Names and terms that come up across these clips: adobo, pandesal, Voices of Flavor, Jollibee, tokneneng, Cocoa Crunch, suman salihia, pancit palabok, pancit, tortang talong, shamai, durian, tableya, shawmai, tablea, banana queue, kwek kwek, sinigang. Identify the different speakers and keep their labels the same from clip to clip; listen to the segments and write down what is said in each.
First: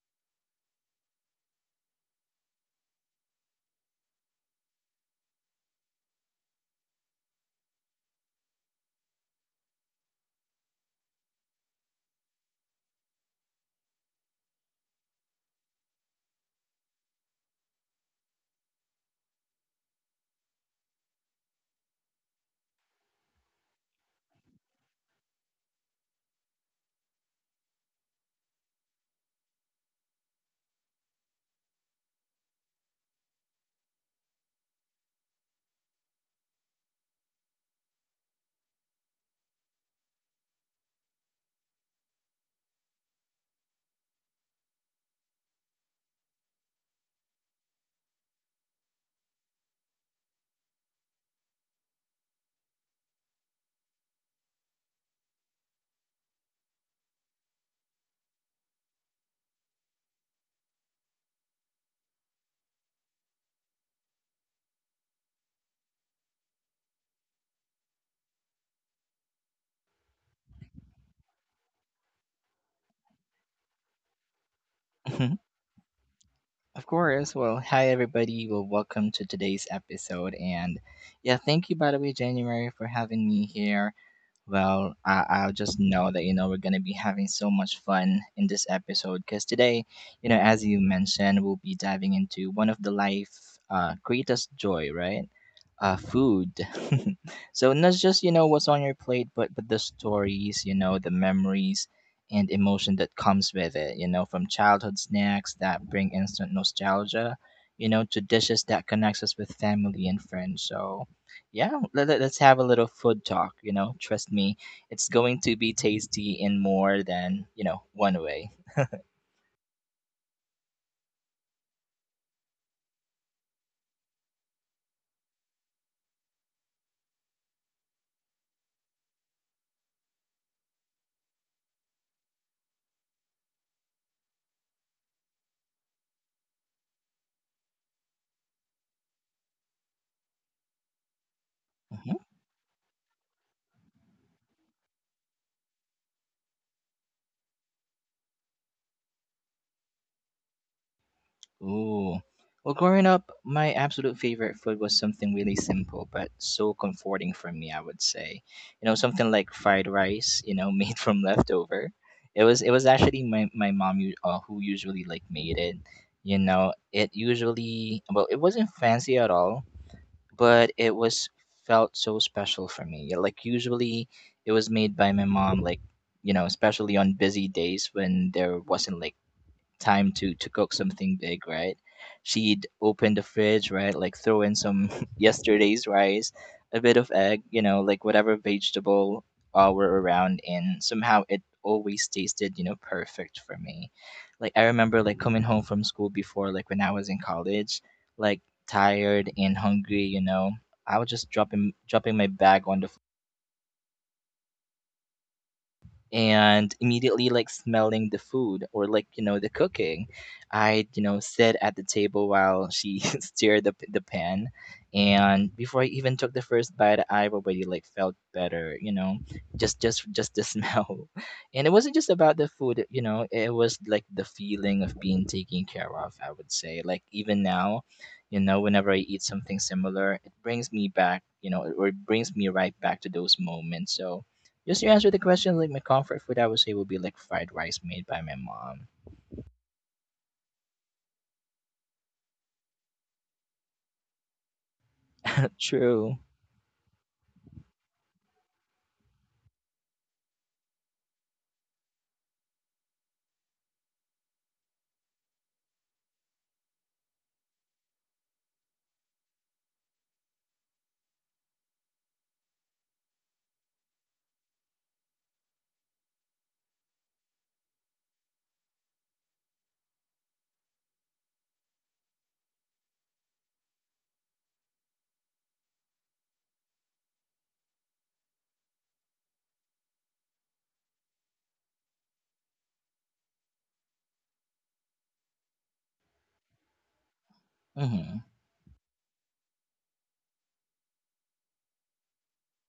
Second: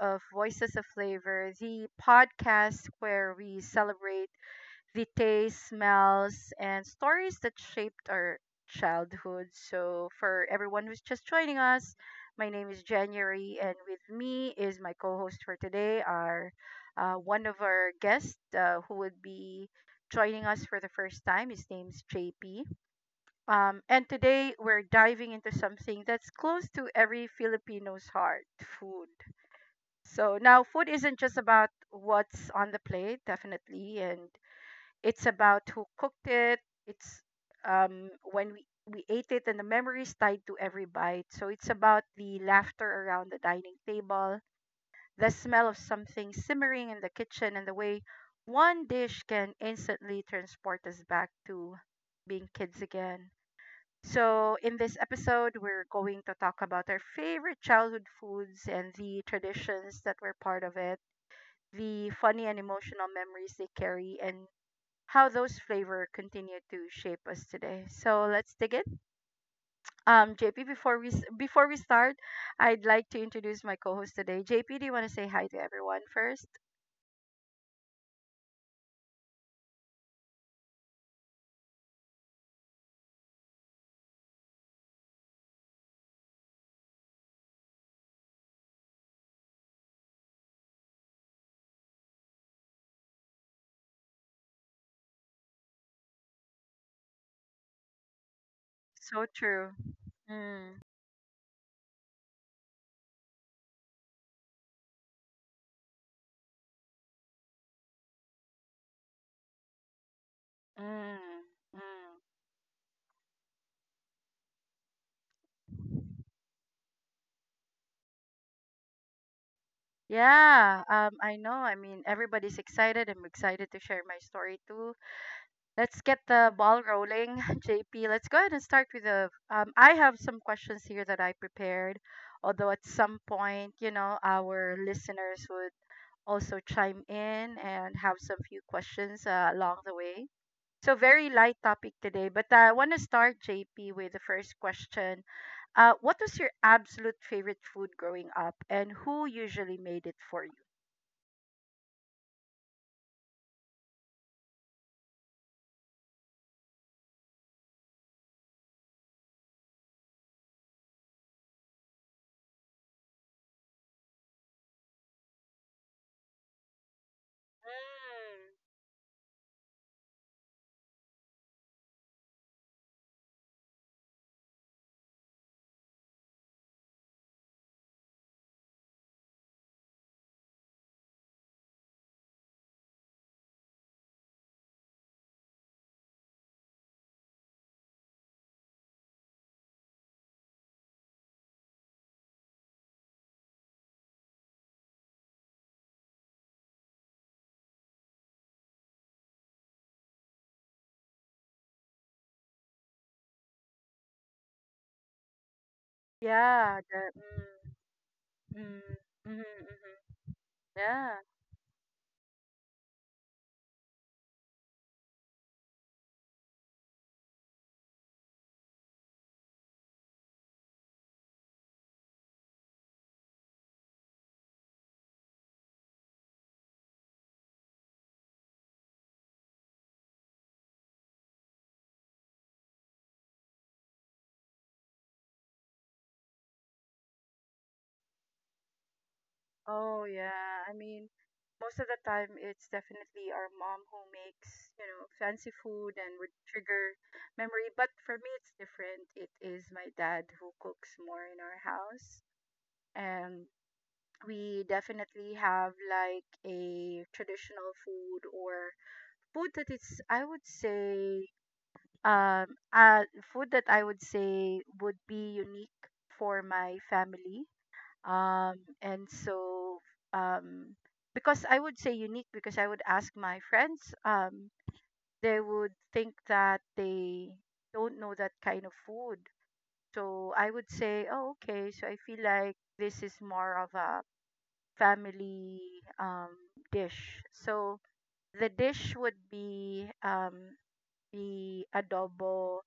Speaker 1: of Voices of Flavor, the podcast where we celebrate the tastes, smells, and stories that shaped our childhood. So, for everyone who's just joining us, my name is January, and with me is my co host for today, our one of our guests who would be joining us for the first time. His name's JP. And today we're diving into something that's close to every Filipino's heart food. So now, food isn't just about what's on the plate, definitely, and it's about who cooked it. It's when we ate it and the memories tied to every bite. So it's about the laughter around the dining table, the smell of something simmering in the kitchen, and the way one dish can instantly transport us back to being kids again. So, in this episode, we're going to talk about our favorite childhood foods and the traditions that were part of it, the funny and emotional memories they carry, and how those flavor continue to shape us today. So, let's dig in. JP, before we start, I'd like to introduce my co-host today. JP, do you want to say
Speaker 2: Mhm.
Speaker 1: hi to everyone first?
Speaker 2: Of course. Well, hi everybody. Well, welcome to today's episode, and yeah, thank you by the way, January, for having me here. Well, I just know that, you know, we're going to be having so much fun in this episode because today, you know, as you mentioned, we'll be diving into one of the life greatest joy, right? Food. So not just, you know, what's on your
Speaker 1: So
Speaker 2: plate, but
Speaker 1: true.
Speaker 2: the stories, you
Speaker 1: Mm,
Speaker 2: know, the memories and emotion that comes with it, you know, from childhood snacks that bring instant nostalgia, you know, to dishes that connects us with family and friends. So,
Speaker 1: mm,
Speaker 2: yeah, let,
Speaker 1: mm.
Speaker 2: let- let's have a little food talk. You know, trust me, it's going to be tasty in more than one way.
Speaker 1: Yeah, I know. I mean, everybody's excited. I'm excited to share my story too. Let's get the ball rolling, JP. Let's go ahead and start with the. I have some questions here that I prepared, although at some point, you know, our listeners would also chime in and have some few questions along the way. So, very light topic
Speaker 2: Hmm.
Speaker 1: today, but I want to start, JP, with the first question. What was your absolute favorite food growing up, and who usually made it for you?
Speaker 2: Ooh, well, growing up, my absolute favorite food was something really simple but so comforting for me. I would say, you know, something like fried rice, you know, made from leftover. It was actually my mom who usually like made it. You know, it usually, well, it
Speaker 1: Mm.
Speaker 2: wasn't fancy at all, but it was felt so special for me. Yeah, like usually it was made by my mom, like, you know, especially on busy days when there wasn't like time to cook something big, right? She'd open the fridge, right? Like throw in some yesterday's rice, a bit of egg, you know, like whatever vegetable were around, and somehow it always tasted, you know, perfect for me. Like I remember like coming home from school before, like when I was in college, like tired and hungry, you know. I was just dropping my bag on the,
Speaker 1: Yeah,
Speaker 2: and immediately like
Speaker 1: the,
Speaker 2: smelling the
Speaker 1: mm,
Speaker 2: food
Speaker 1: mm,
Speaker 2: or, like, you
Speaker 1: mhm, mhm.
Speaker 2: know, the cooking. I,
Speaker 1: Yeah.
Speaker 2: sit at the table while she stirred the pan, and before I even took the first bite, I already like felt better, you know, just the smell. And it wasn't just about the food, you know. It was like the feeling of being taken care of, I would say. Like, even now, you know, whenever I eat something similar, it brings me back, you know, or it brings me right back to those moments. So just to answer the question, like, my comfort food, I would say would be like fried rice made by my mom.
Speaker 1: Oh yeah, I mean, most of the time it's definitely our mom who makes, you know, fancy food
Speaker 2: True.
Speaker 1: and would trigger memory. But for me, it's different. It is my dad who cooks more in our house, and we definitely have like a traditional food or food that it's, I would say, food that I would say would be unique for my family, and so um because I would say unique because I would ask my friends, they would think that they don't know that kind of food. So I would say, oh, okay, so I feel like this is more of a family um dish. So
Speaker 2: Mm-hmm.
Speaker 1: the dish would be the adobo.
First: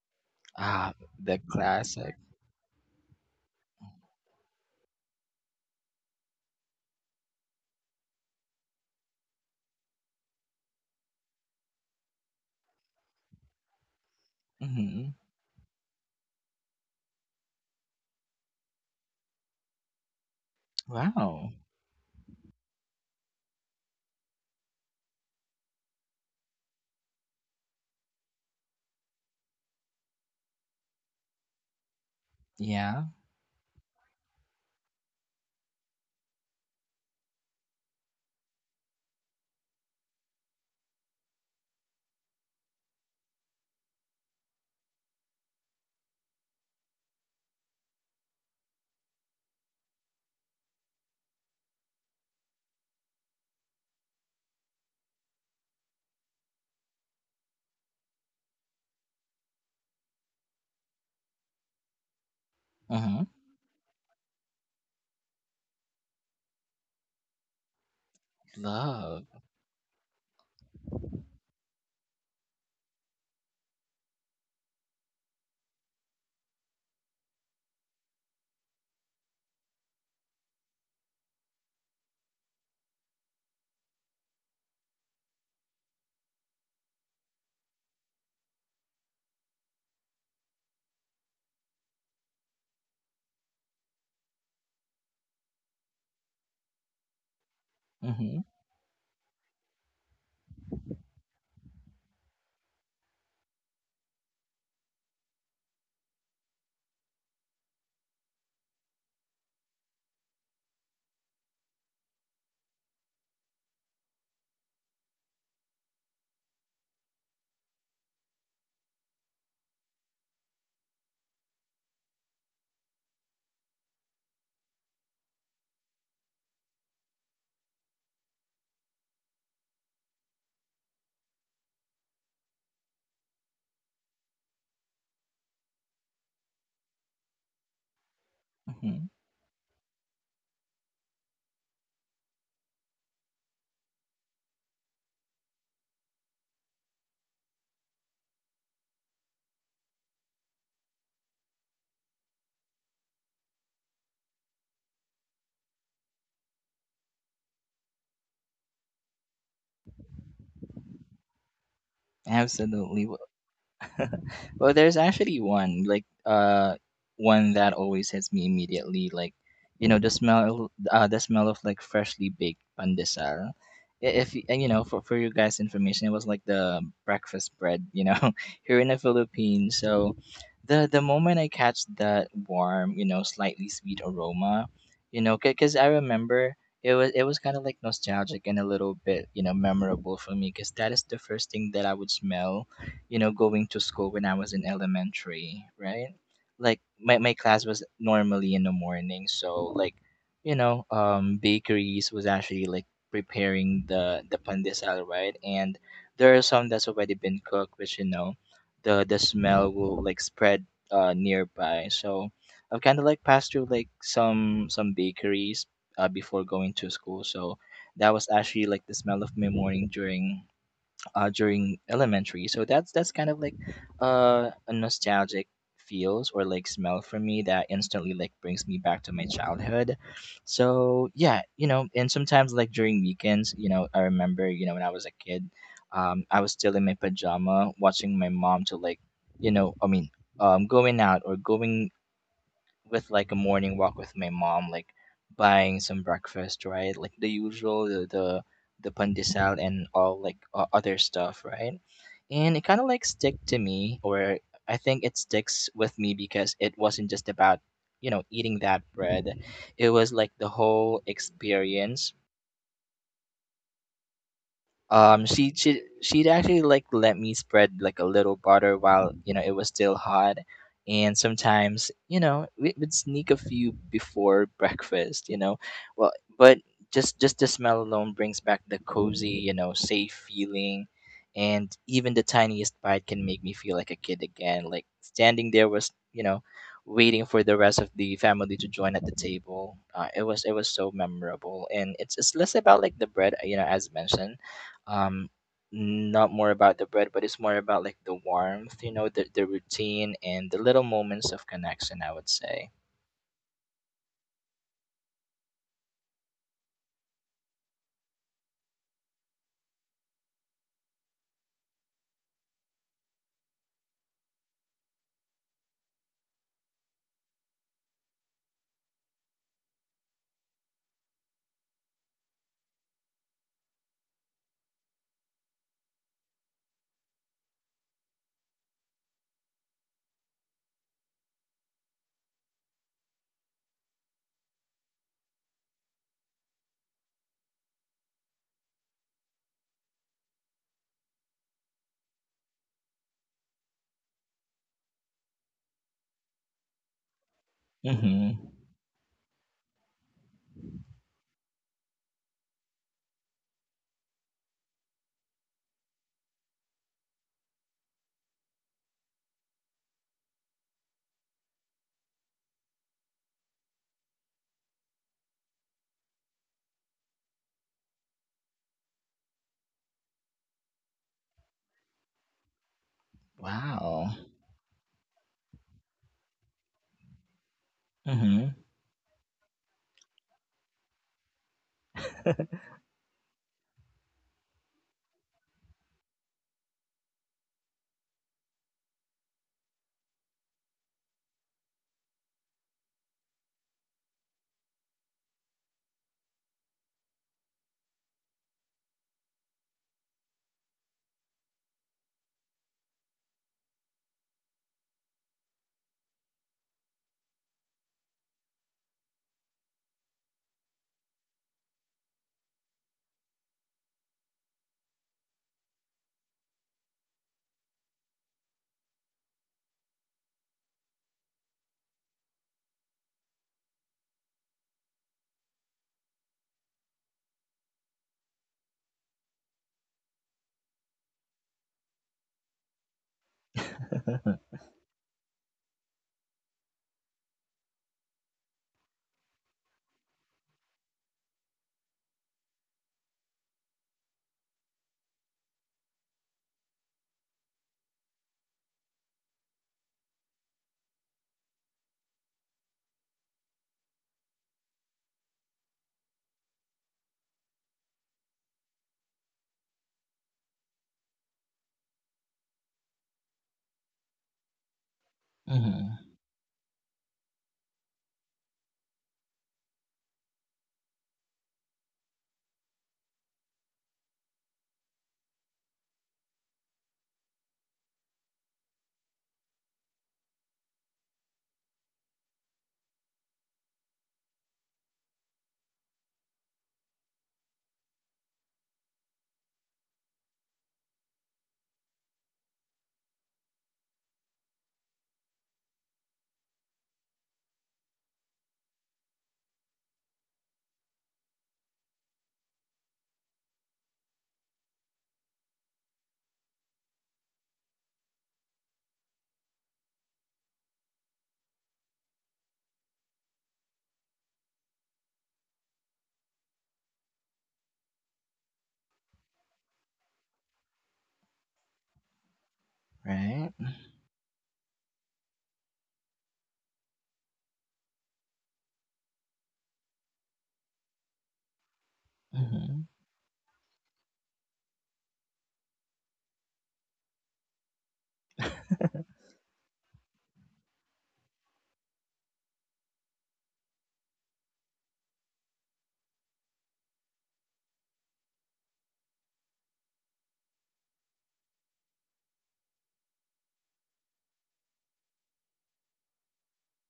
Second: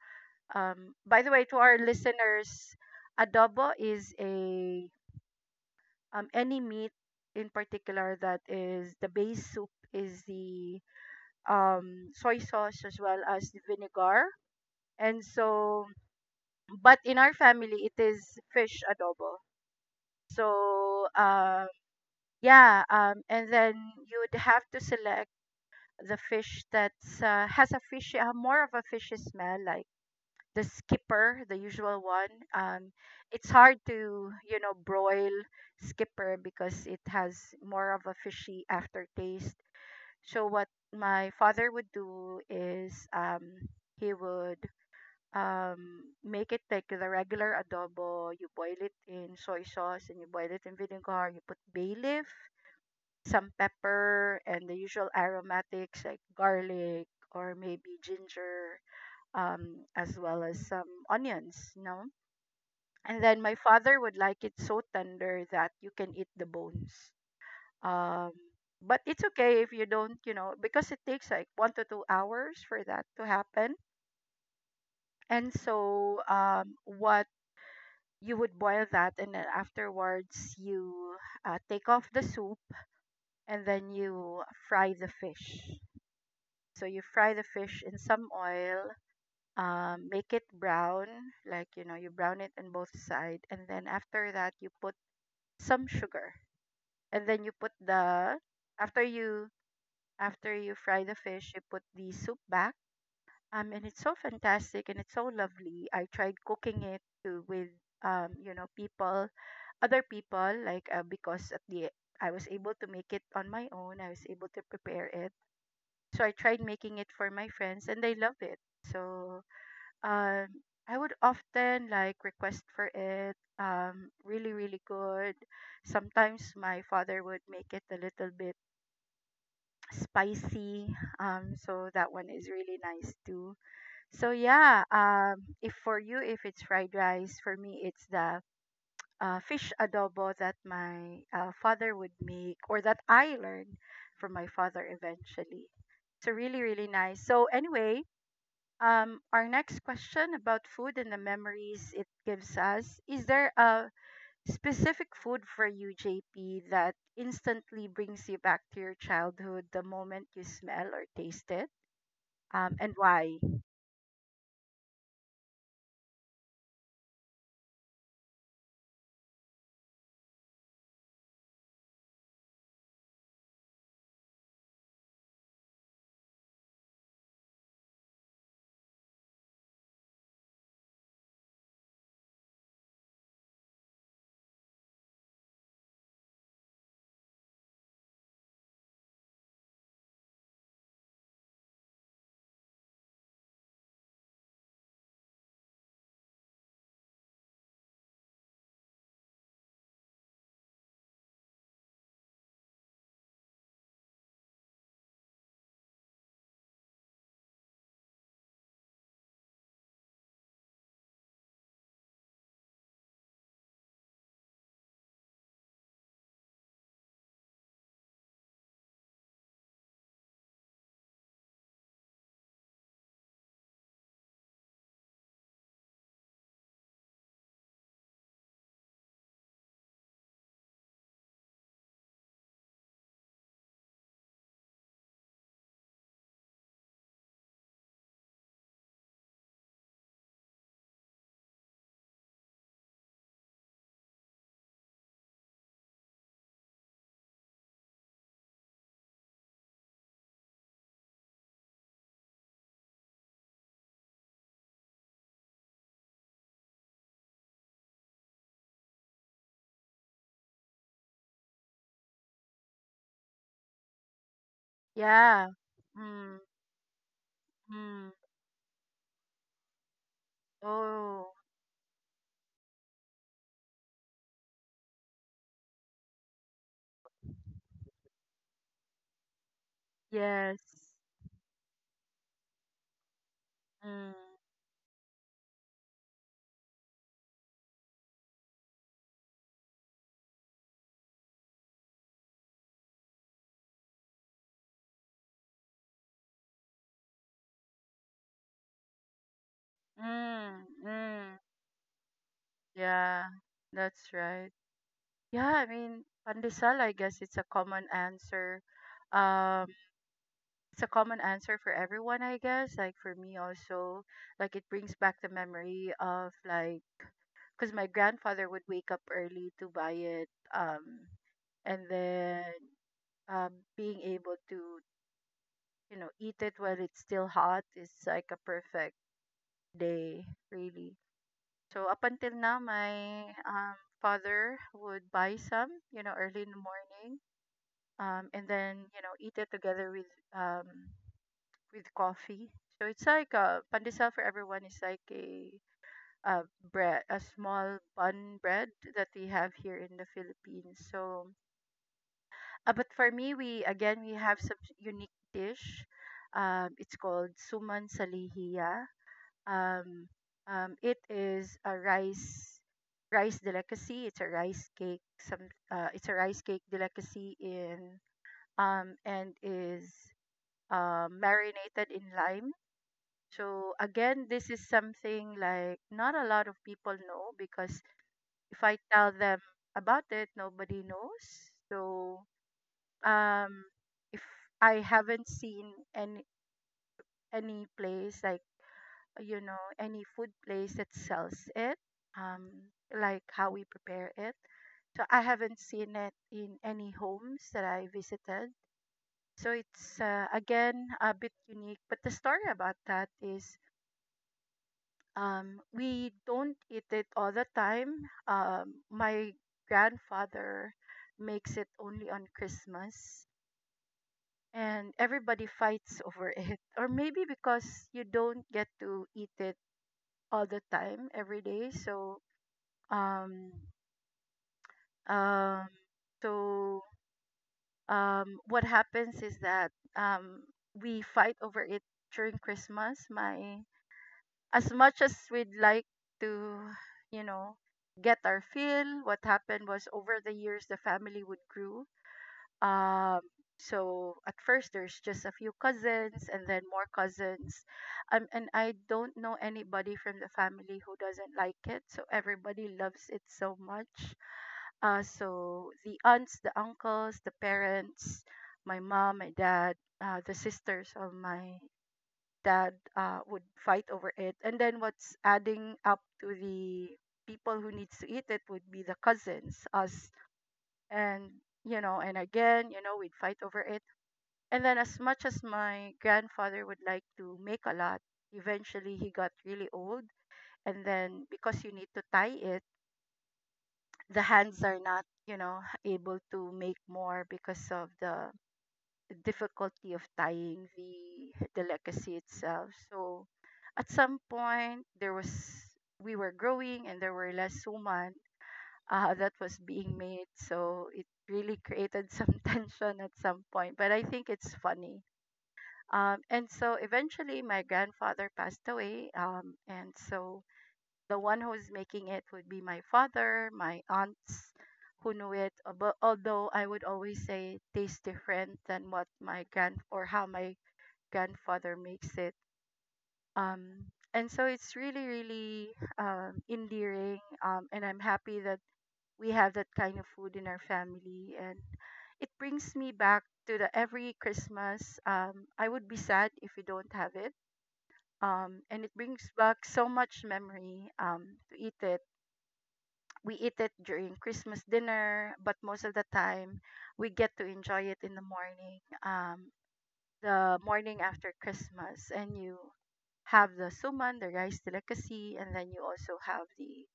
Speaker 2: Ah,
Speaker 1: By the
Speaker 2: the
Speaker 1: way, to our
Speaker 2: classic.
Speaker 1: listeners, adobo is a, any meat in particular, that is the base soup is the soy sauce as well as the vinegar.
Speaker 2: Mm-hmm.
Speaker 1: And so, but in our family, it is fish adobo. So,
Speaker 2: Wow.
Speaker 1: uh, yeah, and then you would have to select the fish that's has a fishy, more of a fishy smell, like the skipper, the usual one.
Speaker 2: Yeah.
Speaker 1: It's hard to you know broil skipper because it has more of a fishy aftertaste. So what my father would do is, he would make it like the regular adobo. You boil it in soy sauce and you boil it in vinegar. You put bay leaf, some pepper, and the usual aromatics like garlic or maybe ginger, as well as some onions, you know. And
Speaker 2: Mm-hmm.
Speaker 1: then my father would like it so tender that you can eat the bones. Um, but it's
Speaker 2: Love.
Speaker 1: okay if you don't, you know, because it takes like one to two hours for that to happen. And so, what You would boil that, and then afterwards you take off the soup, and then you fry the fish. So you fry the fish in some oil, make it brown, like you know, you brown it on both side, and then after that you put some sugar, and then you put
Speaker 2: Mm-hmm.
Speaker 1: the after you after you fry the fish, you put the soup back. And it's so fantastic and it's so lovely. I tried cooking it to, with you know, people, other people, like because at the I was able to make it on my own. I was able to prepare it, so I tried making it for my friends, and they love it. So um I would often like request for it, really really good. Sometimes my father would make it a little bit spicy, so that one is really nice too. So yeah, if for you if it's fried rice, for me it's the
Speaker 2: Mm-hmm.
Speaker 1: fish adobo that my father would make or that I learned from my father eventually. So really really nice. So anyway, our next question about food and the memories it gives us. Is there a specific food for you, JP, that instantly brings you back to your childhood the moment you smell or taste it? And
Speaker 2: Absolutely.
Speaker 1: why?
Speaker 2: Well, there's actually one that always hits me immediately. Like, you know, the smell of, like, freshly baked pandesal. I- If y- and, you know, for you guys' information, it was like the breakfast bread. You know, here in the Philippines, so the moment I catch that warm, you know, slightly sweet aroma, you know, because I remember. It was kind of like nostalgic and a little bit, you know, memorable for me because that is the first thing that I would smell, you know, going to school when I was in elementary, right? Like, my class was normally in the morning, so, like, you know, bakeries was actually like preparing the pandesal, right? And there are some that's already been cooked, which, you know, the smell will like spread nearby. So I've kind of like passed through like some bakeries before going to school, so that was actually like the smell of my morning during during elementary. So that's kind of like a nostalgic feels or like smell for me that instantly like brings me back to my childhood. So yeah, you know, and sometimes like during weekends, you know, I remember, you know, when I was a kid, I was still in my pajama watching my mom to, like, you know, I mean, going out or going with, like, a morning walk with my mom, like buying some breakfast, right? Like the usual, the pandesal and all, like, other stuff, right? And it kind of like stick to me, or I think it sticks with me because it wasn't just about, you know, eating that bread; it was like the whole experience. um
Speaker 1: Yeah.
Speaker 2: she she she'd
Speaker 1: Mm,
Speaker 2: actually like let me spread like a
Speaker 1: mm.
Speaker 2: little butter while, you know, it was still hot, and
Speaker 1: Oh,
Speaker 2: sometimes, you know, we would sneak a few before breakfast, you know, well, but just the smell alone brings back the cozy, you know, safe
Speaker 1: yes.
Speaker 2: feeling, and even the tiniest bite can make me feel like a
Speaker 1: Mm,
Speaker 2: kid again, like standing there was, you know, waiting for the rest of the family to join at the table. It was so memorable, and it's less about, like, the bread, you know, as mentioned, um not more about the bread, but it's more about, like, the warmth, you know, the routine and the
Speaker 1: mm,
Speaker 2: little
Speaker 1: mm.
Speaker 2: moments of connection, I would say.
Speaker 1: Yeah, that's right. Yeah, I mean, pandesal, I guess it's a common answer. It's a common answer for everyone, I guess. Like for me also, like it brings back the memory of like because my grandfather would wake up early to buy it, and then um, being able to you know eat it while it's still hot is like a perfect day, really. So up until now, my father would buy some, you know, early in the morning, and then you know eat it together um, with coffee. So it's like a pandesal for everyone is like a uh, bread, a small bun
Speaker 2: Mm-hmm.
Speaker 1: bread that we have here in the Philippines. So, but for me, we again we have some unique dish. It's called suman salihia. Um, it is a rice delicacy. It's a rice cake. Some It's a rice cake delicacy in and is marinated in lime. So
Speaker 2: Wow.
Speaker 1: again, this is something like not a lot of people know because
Speaker 2: Mm-hmm.
Speaker 1: if I tell them about it, nobody knows. So um, if I haven't seen any place like you know any food place that sells it, like how we prepare it. So I haven't seen it in any homes that I visited. So it's, again, a bit unique. But the story about that is, we don't eat it all the time. My grandfather makes it only on Christmas, and everybody fights over it. Or maybe because you don't get to eat it all the time every day. Um, um, so what happens is that, we fight over it during Christmas. My, as much as we'd like to, you know, get our fill, what happened was over the years the family would grow. Um, so at first there's just a few cousins and then more cousins. And I don't know anybody from the family who doesn't like it. So everybody loves it so much. So the aunts, the uncles, the parents, my mom, my dad, the sisters of my dad would fight over it. And then what's adding up
Speaker 2: Mm-hmm.
Speaker 1: to the people who needs to eat it would be the cousins, us. And, you know, and again, you know, we'd fight over it. And then as much as my grandfather would like to make a lot, eventually he got really old. And then because you need to tie it, the hands are not, you know, able to make more because of the difficulty of tying the the legacy itself. So at some point there was We were growing and there were less women that was being made. So it really created some tension at some point. But I think it's funny. And so eventually my grandfather passed away. And so the one who's making it would be my father, my aunts who knew it. But although I would always say it tastes different than what my grand or how my grandfather makes it.
Speaker 2: Right.
Speaker 1: And so it's really, really endearing. And I'm happy that we have that kind of food in our family. And it brings me
Speaker 2: Mm-hmm.
Speaker 1: back to the every Christmas. I would be sad if we don't have it. And it brings back so much memory, to eat it, we eat it during Christmas dinner, but most of the time we get to enjoy it in the morning after Christmas. And you have the suman, the rice delicacy, and then you also have the,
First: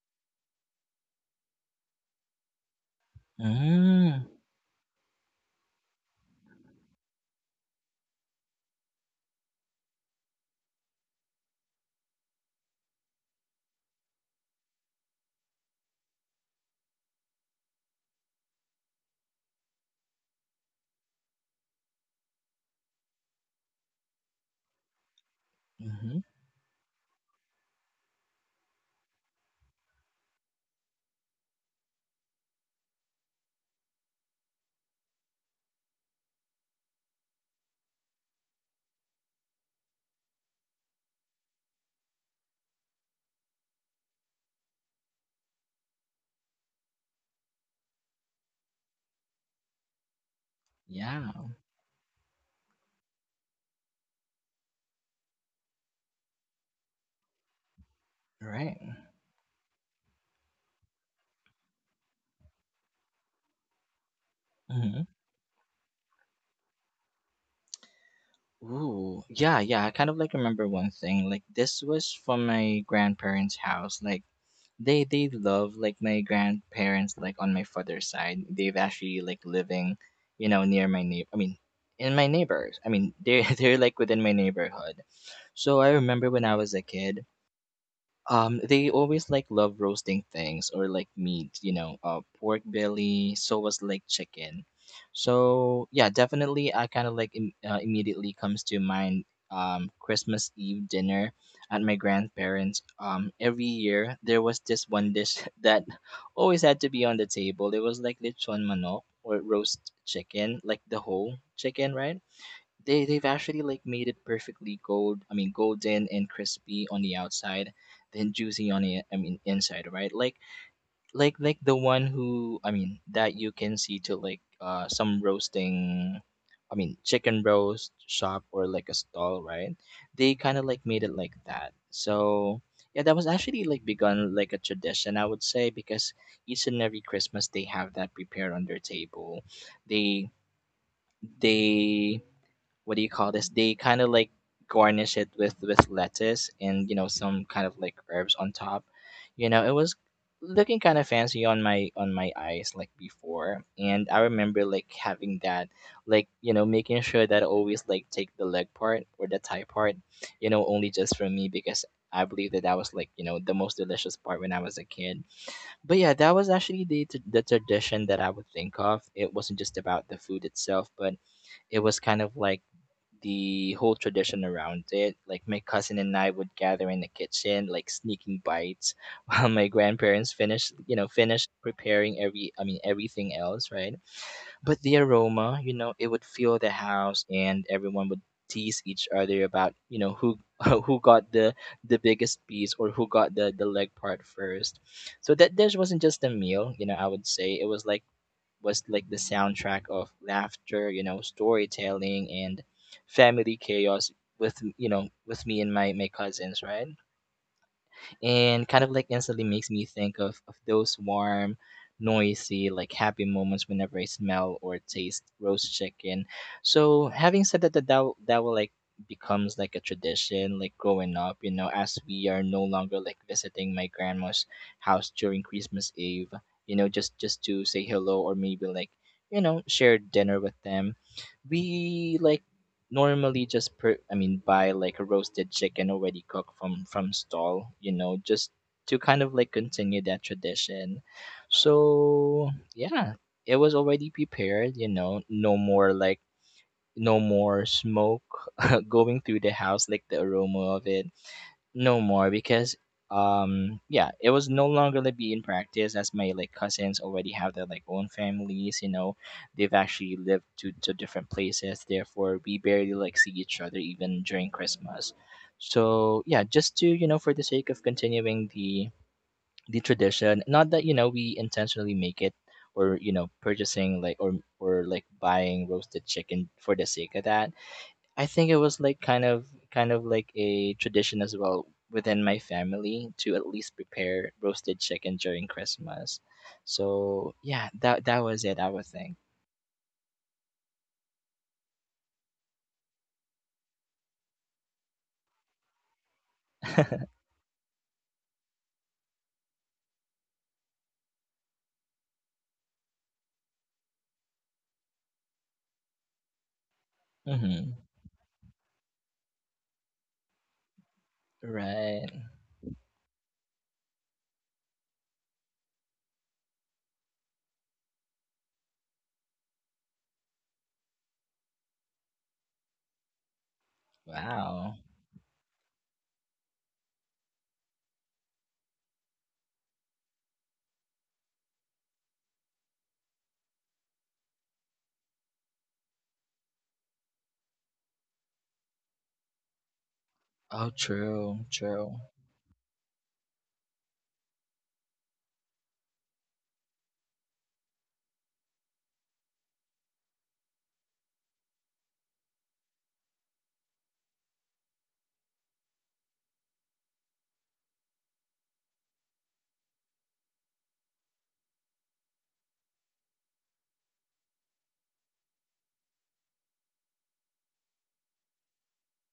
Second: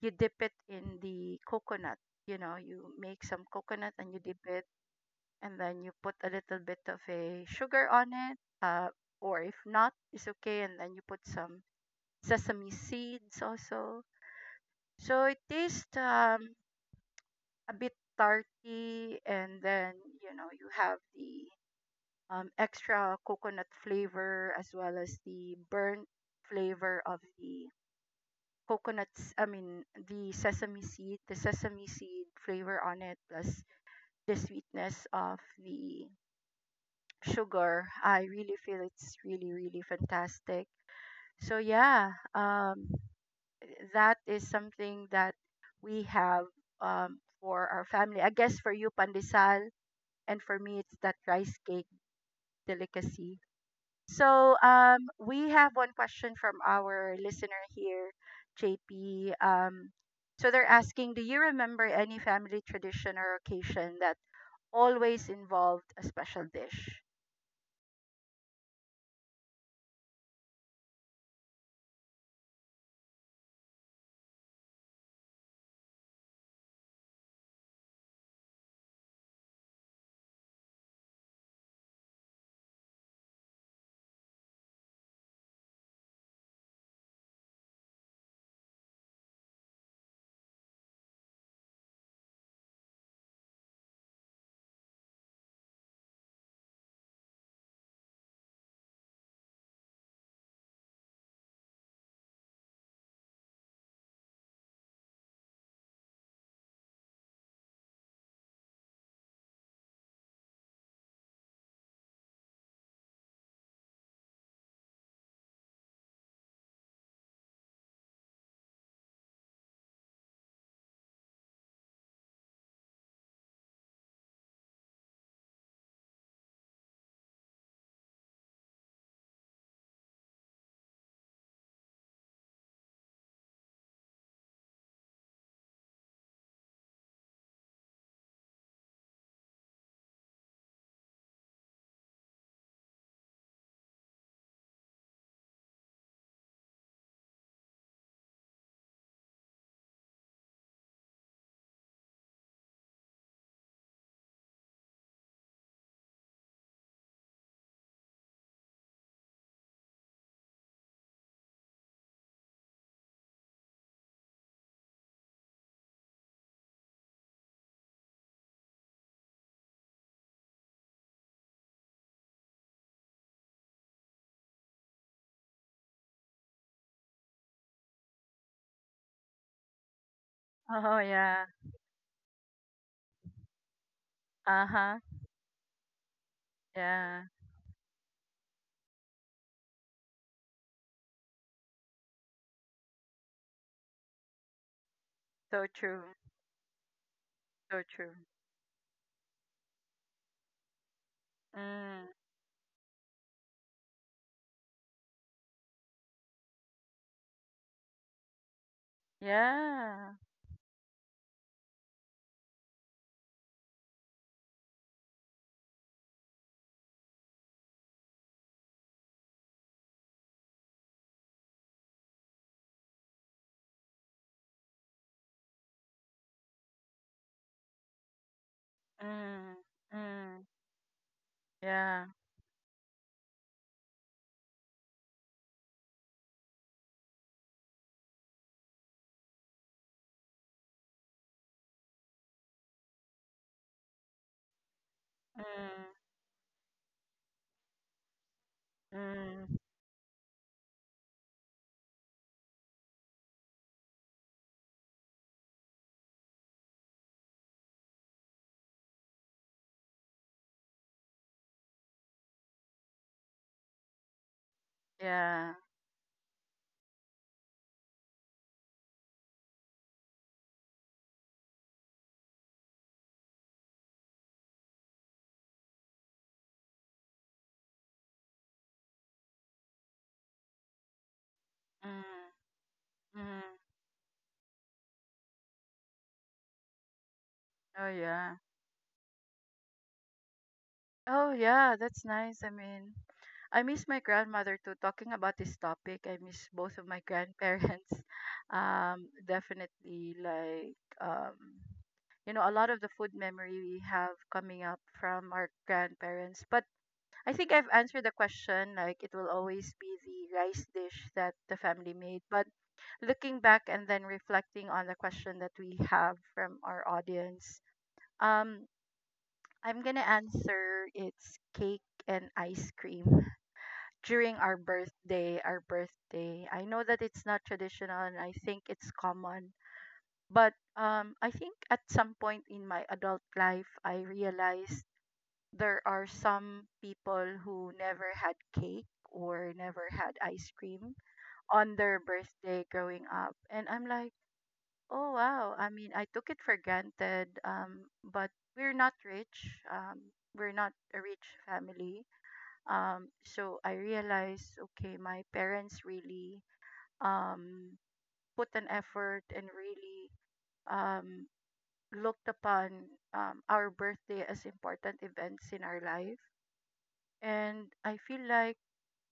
Speaker 1: you dip it in the coconut. You know, you make some coconut and you
Speaker 2: Mm-hmm,
Speaker 1: dip it, and then you put a little bit of a sugar on it, or if not, it's okay. And then you put some sesame seeds also. So it tastes a bit tarty, and then you have the extra coconut flavor as well as the burnt
Speaker 2: mm-hmm.
Speaker 1: flavor of the coconuts I mean the sesame seed flavor on it, plus the sweetness of the sugar. I really feel it's really fantastic. So yeah, that is something that we have, for our family. I guess for you, pandesal, and for me, it's that
Speaker 2: Yeah.
Speaker 1: rice cake delicacy. So we have one question from our listener here,
Speaker 2: Right.
Speaker 1: JP. So they're asking, do you remember any family tradition or occasion that
Speaker 2: Mm-hmm.
Speaker 1: always involved a special dish?
Speaker 2: Ooh, yeah, yeah. I kind of like remember one thing. Like this was from my grandparents' house. Like, they love, like, my grandparents, like, on my father's side, they've actually like living, you know, near my neighbor, I mean in my neighbors, I mean they're they're like within my neighborhood. So I remember when I was a kid, they always like love roasting things or like meat, you know, pork belly, so was like chicken. So yeah, definitely, I kind of like immediately comes to mind, Christmas Eve dinner at my grandparents. Every year there was this one dish that always had to be on the table. It was like lechon manok or roast chicken, like the whole chicken, right? They've actually like made it perfectly gold, I mean golden and crispy on the outside, then juicy on the, I mean, inside, right, like like the one who, I mean, that you can see to, like, some roasting, I mean chicken roast shop or like a stall, right. They kind of like made it like that. So yeah, that was actually like begun like a tradition, I would say, because each and every Christmas they have that prepared on their table. They they What do you call this? They kind of like garnish it with lettuce and, you know, some kind of like herbs on top. You know, it was looking kind of fancy on my eyes, like, before, and I remember like having that, like, you know, making sure that I always like take the leg part or the thigh part, you know, only just for me because. I believe that that was, like, you know, the most delicious part when I was a kid. But yeah, that was actually the tradition that I would think of. It wasn't just about the food itself, but it was kind of like the whole tradition around it. Like, my cousin and I would gather in the kitchen, like sneaking bites, while my grandparents finished, you
Speaker 1: Oh
Speaker 2: know,
Speaker 1: yeah.
Speaker 2: finished preparing every, I mean, everything else, right? But the
Speaker 1: Uh-huh.
Speaker 2: aroma, you know, it would fill the house,
Speaker 1: Yeah.
Speaker 2: and everyone would tease each other about, you know, who who got the biggest piece or who got the leg part first. So that
Speaker 1: So
Speaker 2: dish wasn't
Speaker 1: true.
Speaker 2: just a meal, you know. I would say it
Speaker 1: So
Speaker 2: was like
Speaker 1: true.
Speaker 2: was like the soundtrack of laughter, you know,
Speaker 1: Mm.
Speaker 2: storytelling and family chaos, with, you know, with me and my cousins, right, and kind of like instantly makes me
Speaker 1: Yeah.
Speaker 2: think of those warm, noisy, like, happy moments whenever I smell or taste roast chicken. So, having said that, that will, like, becomes like a tradition, like growing up, you know, as we are no longer like visiting my grandma's house during Christmas Eve, you know, just to say hello or maybe, like, you
Speaker 1: Mm.
Speaker 2: know, share dinner
Speaker 1: Mm.
Speaker 2: with them.
Speaker 1: Yeah.
Speaker 2: We, like, normally just per I mean buy like a roasted chicken already cooked from stall, you know, just to kind of like continue that tradition. So yeah, it was already prepared, you know, no more
Speaker 1: Mm.
Speaker 2: like, no more smoke going through the
Speaker 1: Mm.
Speaker 2: house like the aroma of it no more because yeah, it was no longer like being practiced as my like cousins already have their like own families, you know, they've actually lived to different places, therefore we barely like see each other even during Christmas.
Speaker 1: Yeah.
Speaker 2: So yeah, just to, you know, for the sake of continuing the tradition, not that you know we intentionally make it, or you know purchasing like, or like buying roasted chicken for the sake of that. I think it was like kind of like a tradition as well within my
Speaker 1: Mm.
Speaker 2: family to
Speaker 1: Mm.
Speaker 2: at least prepare roasted chicken during Christmas. So yeah,
Speaker 1: Oh
Speaker 2: that
Speaker 1: yeah.
Speaker 2: was it, I would think.
Speaker 1: Oh yeah, that's nice. I mean, I miss my grandmother too. Talking about this topic, I miss both of my grandparents. Definitely, um, you know, a lot of the food memory we have coming up from our grandparents. But I think
Speaker 2: Mm-hmm.
Speaker 1: I've answered the question. Like, it will always be the rice dish that the family
Speaker 2: Right.
Speaker 1: made. But looking back and then reflecting on the question that we have from our audience. Um, I'm gonna answer it's cake and ice cream during our
Speaker 2: Wow.
Speaker 1: birthday. Our birthday. I know that it's not traditional and I think it's common, but I think at some point in my adult life, I realized there are some people who never had cake or never had ice
Speaker 2: Oh,
Speaker 1: cream
Speaker 2: true,
Speaker 1: on
Speaker 2: true.
Speaker 1: their birthday growing up, and I'm like, oh wow. I mean, I took it for granted, but we're not rich. We're not a rich family. So I realized, okay, my parents really, um, put an effort, and really, um, looked upon, our birthday as important events in our life. And I feel like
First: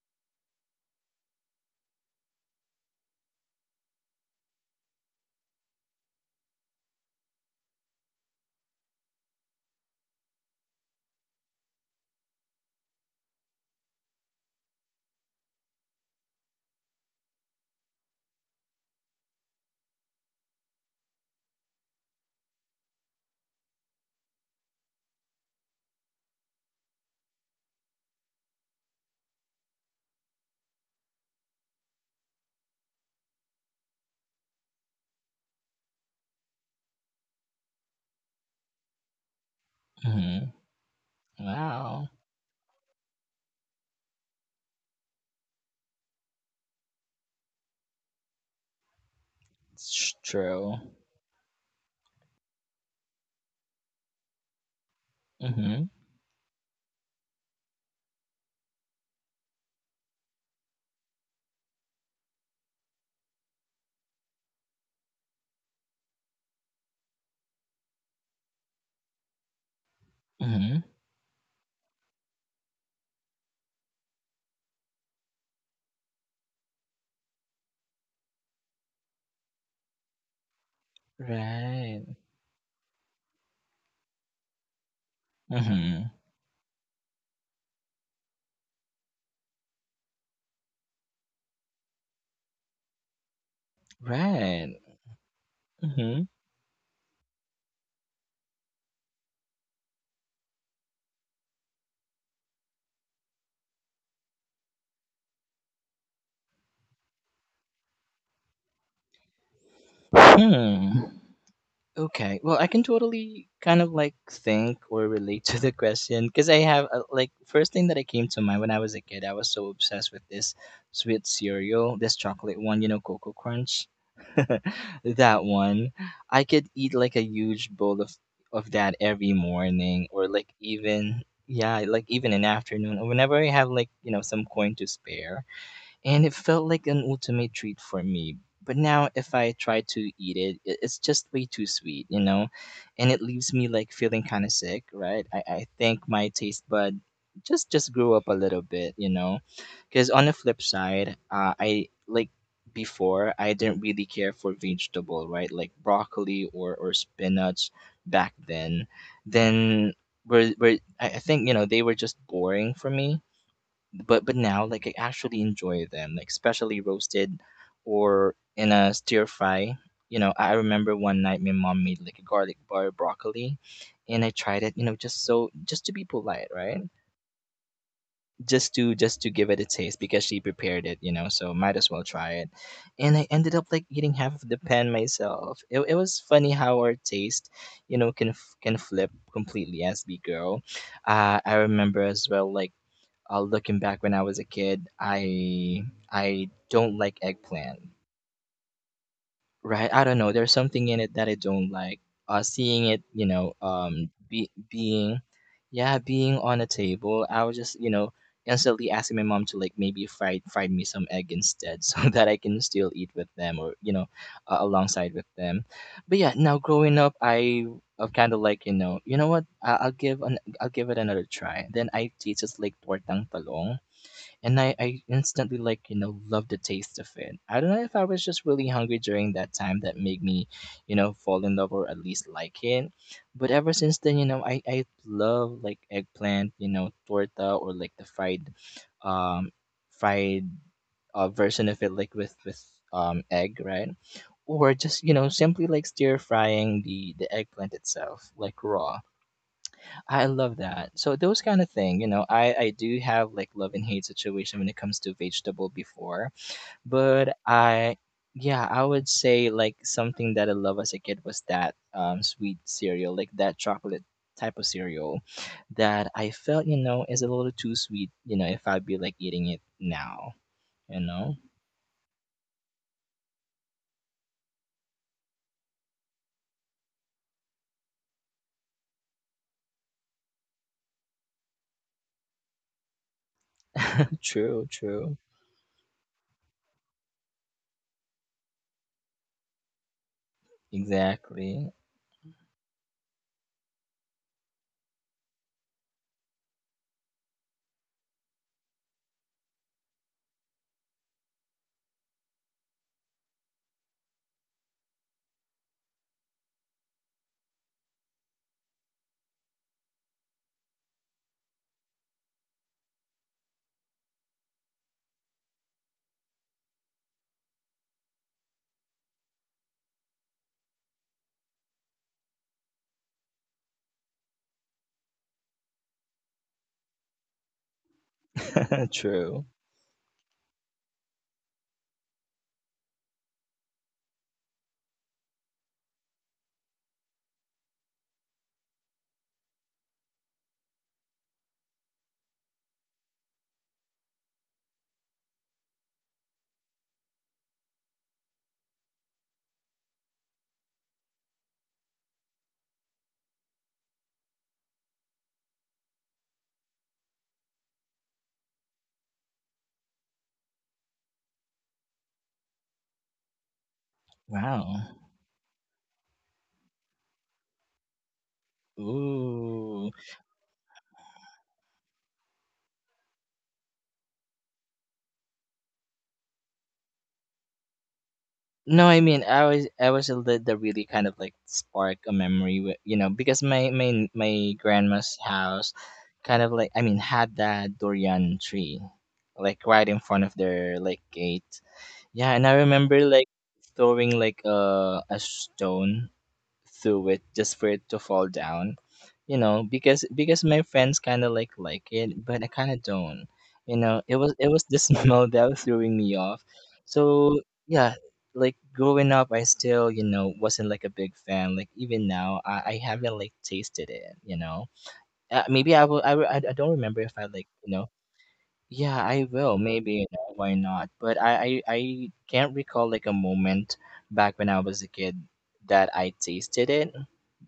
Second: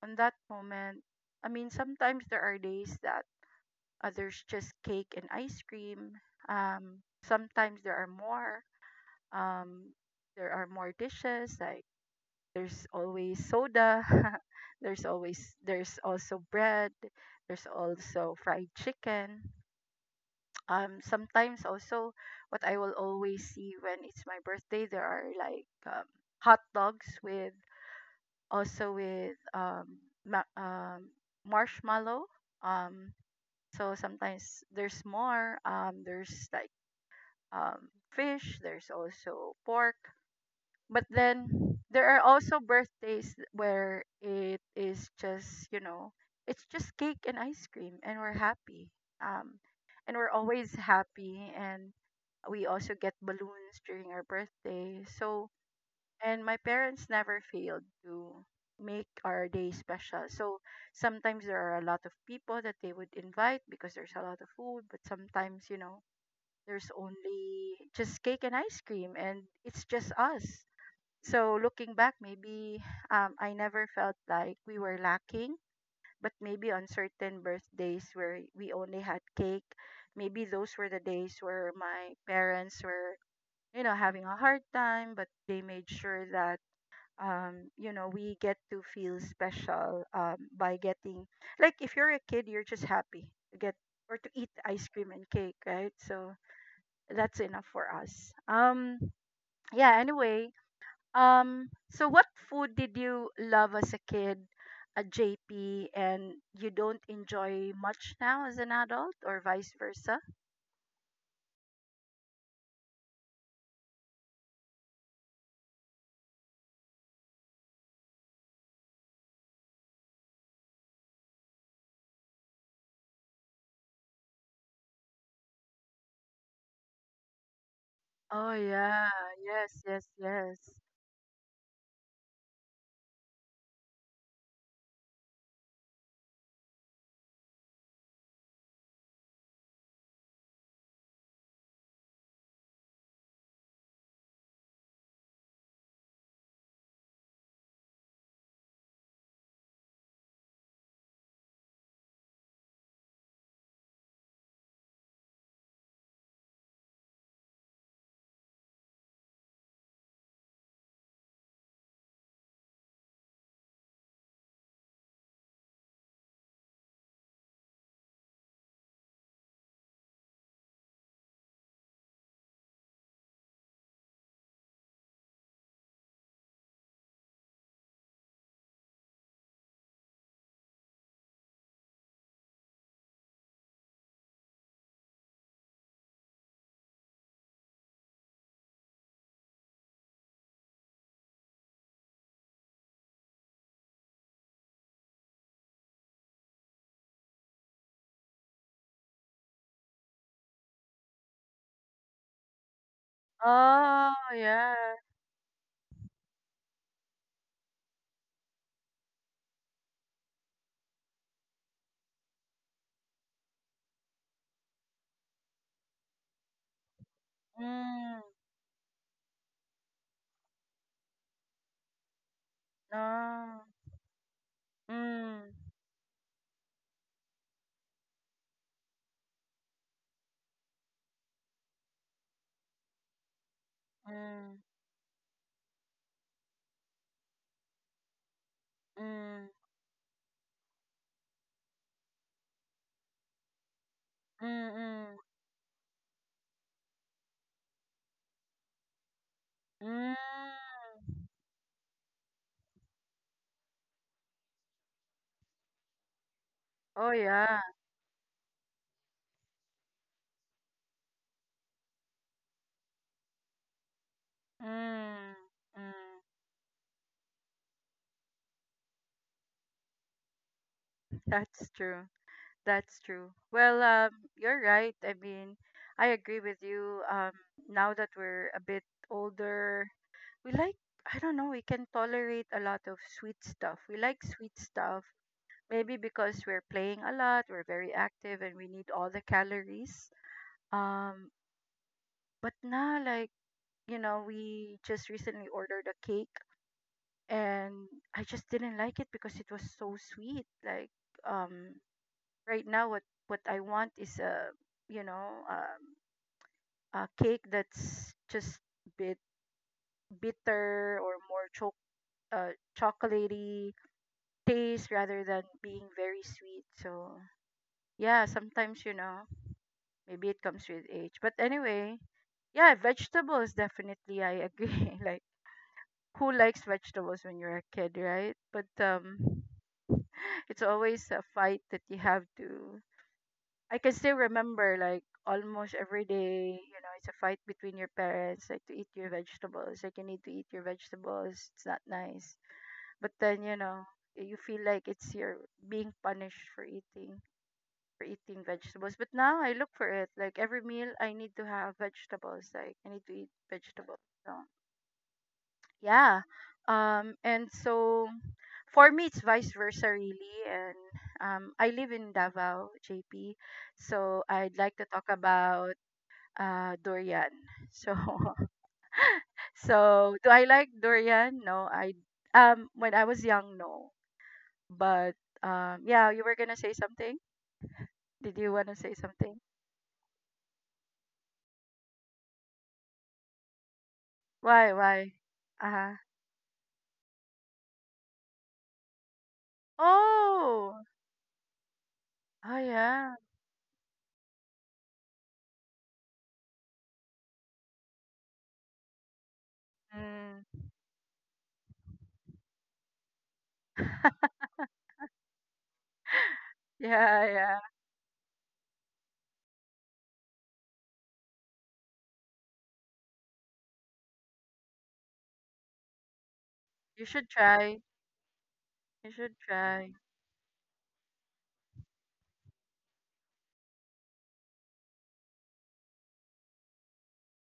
Speaker 1: on that moment, I mean, sometimes there are days that others just cake and ice cream. Sometimes there are more, um, there are more dishes like there's always soda. there's always there's also bread, there's also fried chicken, sometimes also what I will always see when it's my birthday, there are like hot dogs with also with ma- um marshmallow. um so sometimes there's more, there's like um fish, there's also pork.
Speaker 2: Mm-hmm.
Speaker 1: But then
Speaker 2: Wow.
Speaker 1: there are also birthdays where it is just, you know, it's just cake and ice cream, and we're happy. Um
Speaker 2: It's
Speaker 1: and we're
Speaker 2: true.
Speaker 1: always happy, and we also get balloons during our birthday. So
Speaker 2: Mm-hmm.
Speaker 1: and my parents never failed to make our day special. So sometimes there are a lot of people that they would invite because there's a lot of food, but sometimes, you know, there's only just cake and ice cream, and it's just us.
Speaker 2: Mm-hmm.
Speaker 1: So looking back, maybe I never felt like we were lacking, but maybe on certain birthdays where we only had cake, maybe those were the days where
Speaker 2: Right.
Speaker 1: my parents were, you know, having a hard time, but they made
Speaker 2: Mm-hmm.
Speaker 1: sure that you know, we get to feel special by getting, like, if you're a kid, you're just happy to get or to eat
Speaker 2: Right.
Speaker 1: ice cream and cake, right? So that's enough for us. Yeah, anyway, so what food did you love as a kid, a JP, and you don't enjoy much now as an adult, or vice versa?
Speaker 2: Mm-hmm. Hmm. Okay. Well, I can totally kind of like think or relate to the question because I have like, first thing that I came to mind, when I was a kid, I was so obsessed with this sweet cereal, this chocolate one, you know, Cocoa Crunch. That one. I could eat like a huge bowl of
Speaker 1: Oh
Speaker 2: of that
Speaker 1: yeah,
Speaker 2: every
Speaker 1: yes,
Speaker 2: morning,
Speaker 1: yes,
Speaker 2: or like
Speaker 1: yes.
Speaker 2: even, yeah, like even an afternoon, or whenever I have like, you know, some coin to spare, and it felt like an ultimate treat for me. But now, if I try to eat it, it's just way too sweet, you know, and it leaves me like feeling kind of sick, right? I think my taste bud just grew up a little bit, you know, because on the flip side, I like before, I didn't really care for vegetable, right? Like broccoli or spinach back then. Then were I think, you know, they were just boring for me, but now like, I actually enjoy them, like especially roasted or in a stir fry. You know, I remember one night my mom made like a garlic bar broccoli, and I tried it, you know, just to be polite, right? Just to give it a taste, because she prepared it, you know, so might as well try it. And I ended up like eating half of the pan myself. It was funny how our taste, you know, can flip completely as we grow. I remember as well, like, looking back, when I was a kid, I don't like eggplant. Right? I don't know, there's something in it that I don't like. Seeing it, you know,
Speaker 1: Oh yeah.
Speaker 2: yeah, being on a table, I was just, you know, instantly asking my mom to like maybe fry me some egg instead, so that I can still eat with them, or you know, alongside with them. But yeah, now growing up, I've
Speaker 1: Mm,
Speaker 2: kind of like, you know what? I'll give it another try. Then I tasted like tortang
Speaker 1: no.
Speaker 2: talong, and I
Speaker 1: Mm,
Speaker 2: instantly like, you know, love the taste of it. I don't know if I was just really hungry during that time that made me, you know, fall in love, or at least like it. But ever since then, you know, I,
Speaker 1: mm,
Speaker 2: I love like eggplant, you know, torta, or like the um
Speaker 1: mm,
Speaker 2: fried version of it, like with egg, right?
Speaker 1: mm,
Speaker 2: Or just, you
Speaker 1: mm,
Speaker 2: know, simply like stir frying the eggplant itself, like raw.
Speaker 1: mm.
Speaker 2: I love that. So those kind of thing, you know, I do have like love and hate situation when it comes to vegetable before,
Speaker 1: Oh
Speaker 2: but
Speaker 1: yeah.
Speaker 2: I would say like something that I love as a kid was that sweet cereal, like that chocolate type of cereal
Speaker 1: Mm,
Speaker 2: that
Speaker 1: mm.
Speaker 2: I felt, you know, is a little too sweet, you know, if I'd be like eating it now, you know?
Speaker 1: That's true. That's true. Well, you're right. I mean, I agree with you. Now that we're a bit older, we like, I don't know, we can tolerate a lot of sweet stuff. We like sweet
Speaker 2: True,
Speaker 1: stuff.
Speaker 2: true.
Speaker 1: Maybe because we're playing a lot, we're very active, and we need all the calories. Um,
Speaker 2: Exactly.
Speaker 1: but now, like, you know, we just recently ordered a cake, and I just didn't like it because it was so sweet. Like, um, right now what I want is a, you know, a cake that's just bit bitter, or more chocolatey taste rather than being very sweet. So yeah, sometimes, you know, maybe it comes with age. But anyway, yeah, vegetables, definitely I agree. Like, who likes vegetables when you're a kid, right? But
Speaker 2: True.
Speaker 1: it's always a fight that you have to, I can still remember like almost every day, you know, it's a fight between your parents, like to eat your vegetables, like you need to eat your vegetables, it's not nice. But then, you know, you feel like it's your being punished for eating vegetables. But now I look for it. Like every meal I need to have vegetables. Like I need to eat vegetables. So yeah. And so for me, it's vice versa, really. And I live in Davao, JP. So I'd like to
Speaker 2: Wow.
Speaker 1: talk about durian. So,
Speaker 2: Ooh.
Speaker 1: so do I like durian? No, I when I was young, no. But yeah, you were gonna say something. Did you wanna
Speaker 2: No,
Speaker 1: say
Speaker 2: I mean,
Speaker 1: something?
Speaker 2: I was a lid that really kind of like spark a memory with, you know, because my
Speaker 1: Why? Why?
Speaker 2: grandma's
Speaker 1: Uh
Speaker 2: house
Speaker 1: huh.
Speaker 2: kind of like, I mean, had that durian tree like right in front of their
Speaker 1: Oh,
Speaker 2: like gate. Yeah, and I
Speaker 1: oh
Speaker 2: remember
Speaker 1: yeah.
Speaker 2: like throwing like a stone through it just for it to fall down, you know, because my
Speaker 1: Mm.
Speaker 2: friends kind of like it, but I kind of don't, you know. It was the smell that was throwing me off. So
Speaker 1: Yeah, yeah.
Speaker 2: yeah, like growing up, I still, you know, wasn't like a big fan. Like even now, I haven't like tasted it, you know. Uh, maybe I don't remember
Speaker 1: You
Speaker 2: if I
Speaker 1: should
Speaker 2: like, you
Speaker 1: try.
Speaker 2: know, yeah,
Speaker 1: You
Speaker 2: I
Speaker 1: should
Speaker 2: will,
Speaker 1: try.
Speaker 2: maybe, you know, why not. But I can't recall like a moment back when I was a kid that I tasted it,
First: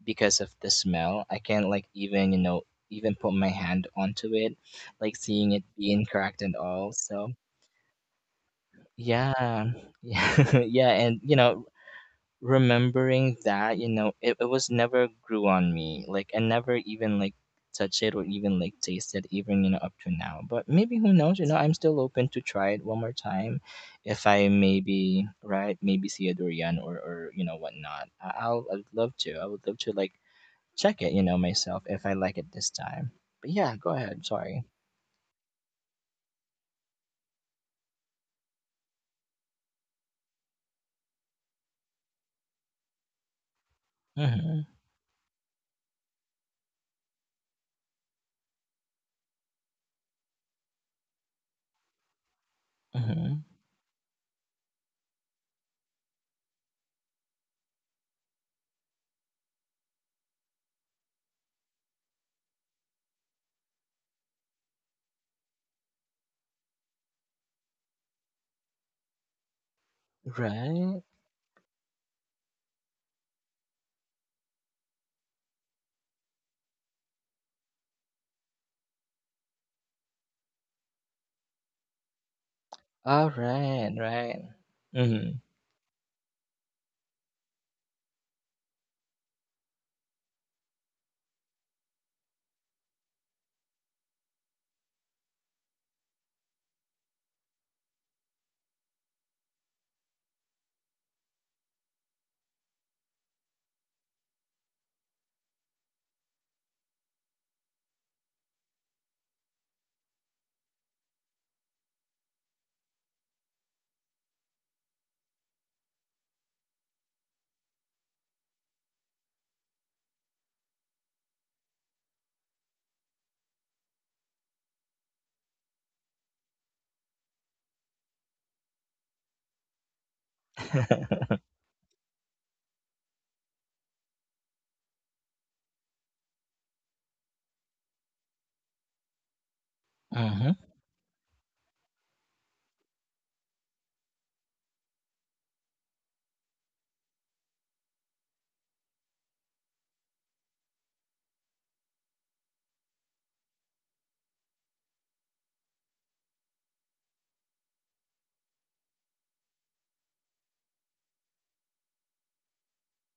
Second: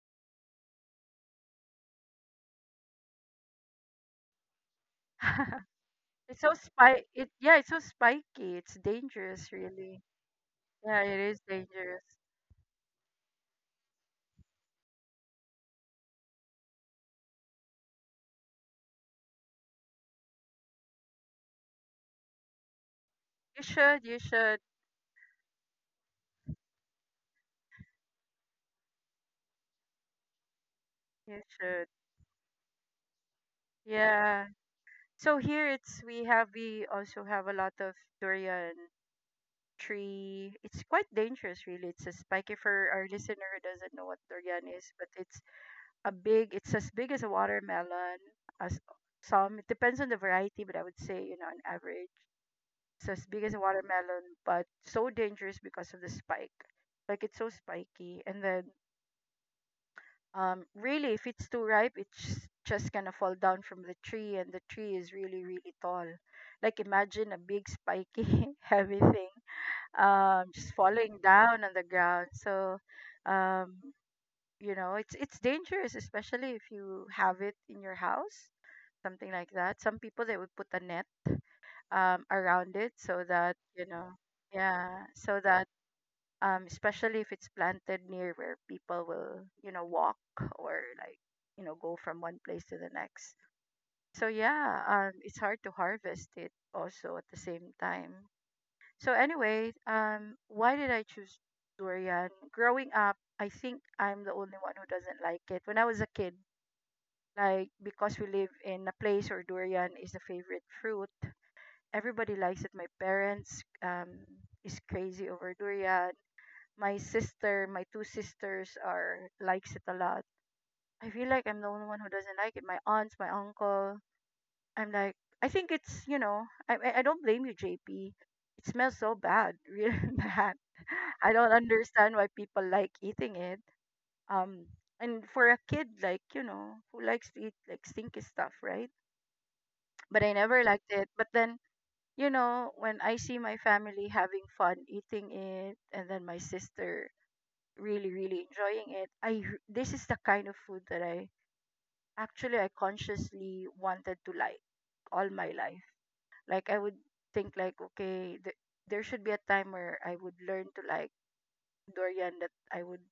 Speaker 2: because of the smell. I can't like even, you know, even put my hand onto it, like seeing it being
Speaker 1: It's
Speaker 2: cracked
Speaker 1: so
Speaker 2: and all.
Speaker 1: spy it
Speaker 2: So
Speaker 1: yeah, it's so spiky. It's dangerous
Speaker 2: yeah.
Speaker 1: really.
Speaker 2: Yeah, yeah.
Speaker 1: Yeah,
Speaker 2: And
Speaker 1: it
Speaker 2: you
Speaker 1: is
Speaker 2: know,
Speaker 1: dangerous.
Speaker 2: remembering that, you know, it was never grew on me. Like, I never even like touch it or even like taste it even, you know, up to now. But maybe who knows, you know, I'm still open to try it one more time.
Speaker 1: You should, you
Speaker 2: If I,
Speaker 1: should,
Speaker 2: maybe, right, maybe see a durian, or you know whatnot, I'd love to. I would love to like check it, you know,
Speaker 1: you
Speaker 2: myself,
Speaker 1: should.
Speaker 2: if I like it this time. But yeah, go ahead.
Speaker 1: Yeah.
Speaker 2: Sorry.
Speaker 1: So here it's we also have a lot of durian tree. It's quite dangerous really. It's a spiky for our listener who doesn't know what
Speaker 2: Mhm.
Speaker 1: durian is, but it's a big, it's as big as a watermelon as some. It depends on the variety, but I would say, you know, on average. So as
Speaker 2: Mhm.
Speaker 1: big as a watermelon, but so dangerous because of the spike. Like it's so spiky. And then really, if it's too ripe, it's just gonna fall down from the tree, and the tree is really, really tall. Like imagine a big spiky heavy thing just
Speaker 2: Right.
Speaker 1: falling down on the ground. So um you know, it's dangerous, especially if you have it in your house, something like that. Some people they would put a net around it, so
Speaker 2: All
Speaker 1: that you
Speaker 2: right.
Speaker 1: know,
Speaker 2: Right.
Speaker 1: yeah,
Speaker 2: Mhm.
Speaker 1: so that especially if it's planted near where people will, you know, walk or like, you know, go from one place to the next. So yeah, it's hard to harvest it also at the same time. So anyway, why did I choose durian? Growing up, I think I'm the only one who doesn't like it. When I was a kid, like because we live in a place where durian is the favorite fruit, everybody likes it. My parents is crazy over durian. My sister, my two sisters are likes it a lot. I feel like I'm the only one who doesn't like it. My aunts, my uncle. I'm like, I think it's, you know, I don't blame you, JP. It smells so bad, really bad. I don't understand why people like eating it. Um, and for a kid, like, you know, who likes to eat like stinky stuff, right? But I
Speaker 2: Mhm.
Speaker 1: never liked it. But then, you know, when I see my family having fun eating it, and then my sister really really enjoying it, I this is the kind of food that I consciously wanted to like all my life. Like I would think like, okay, there should be a time where I would learn to like durian, that I would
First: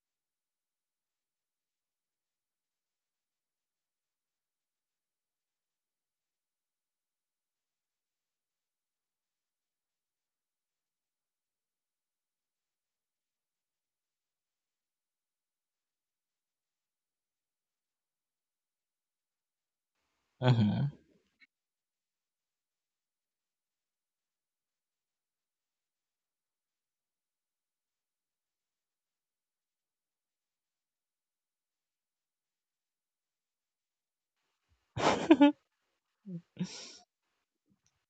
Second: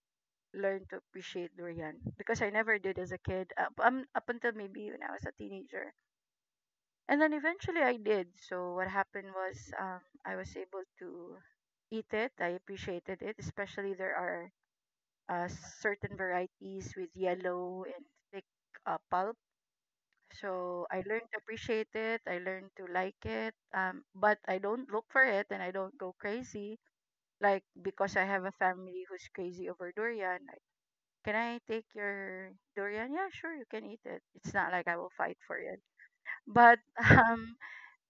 Speaker 1: learn to appreciate durian, because I never did as a kid up, up until maybe when I was a teenager, and then eventually I did. So what happened was, I was able to eat it. I appreciated it, especially there are uh, certain varieties with yellow and thick pulp. So
Speaker 2: Mhm.
Speaker 1: I learned to appreciate it. I learned to like it. But I don't look for it, and I don't go crazy. Like, because I have a family who's crazy over durian. Like, can I take your durian? Yeah, sure, you can eat it. It's not like I will fight for it. But um,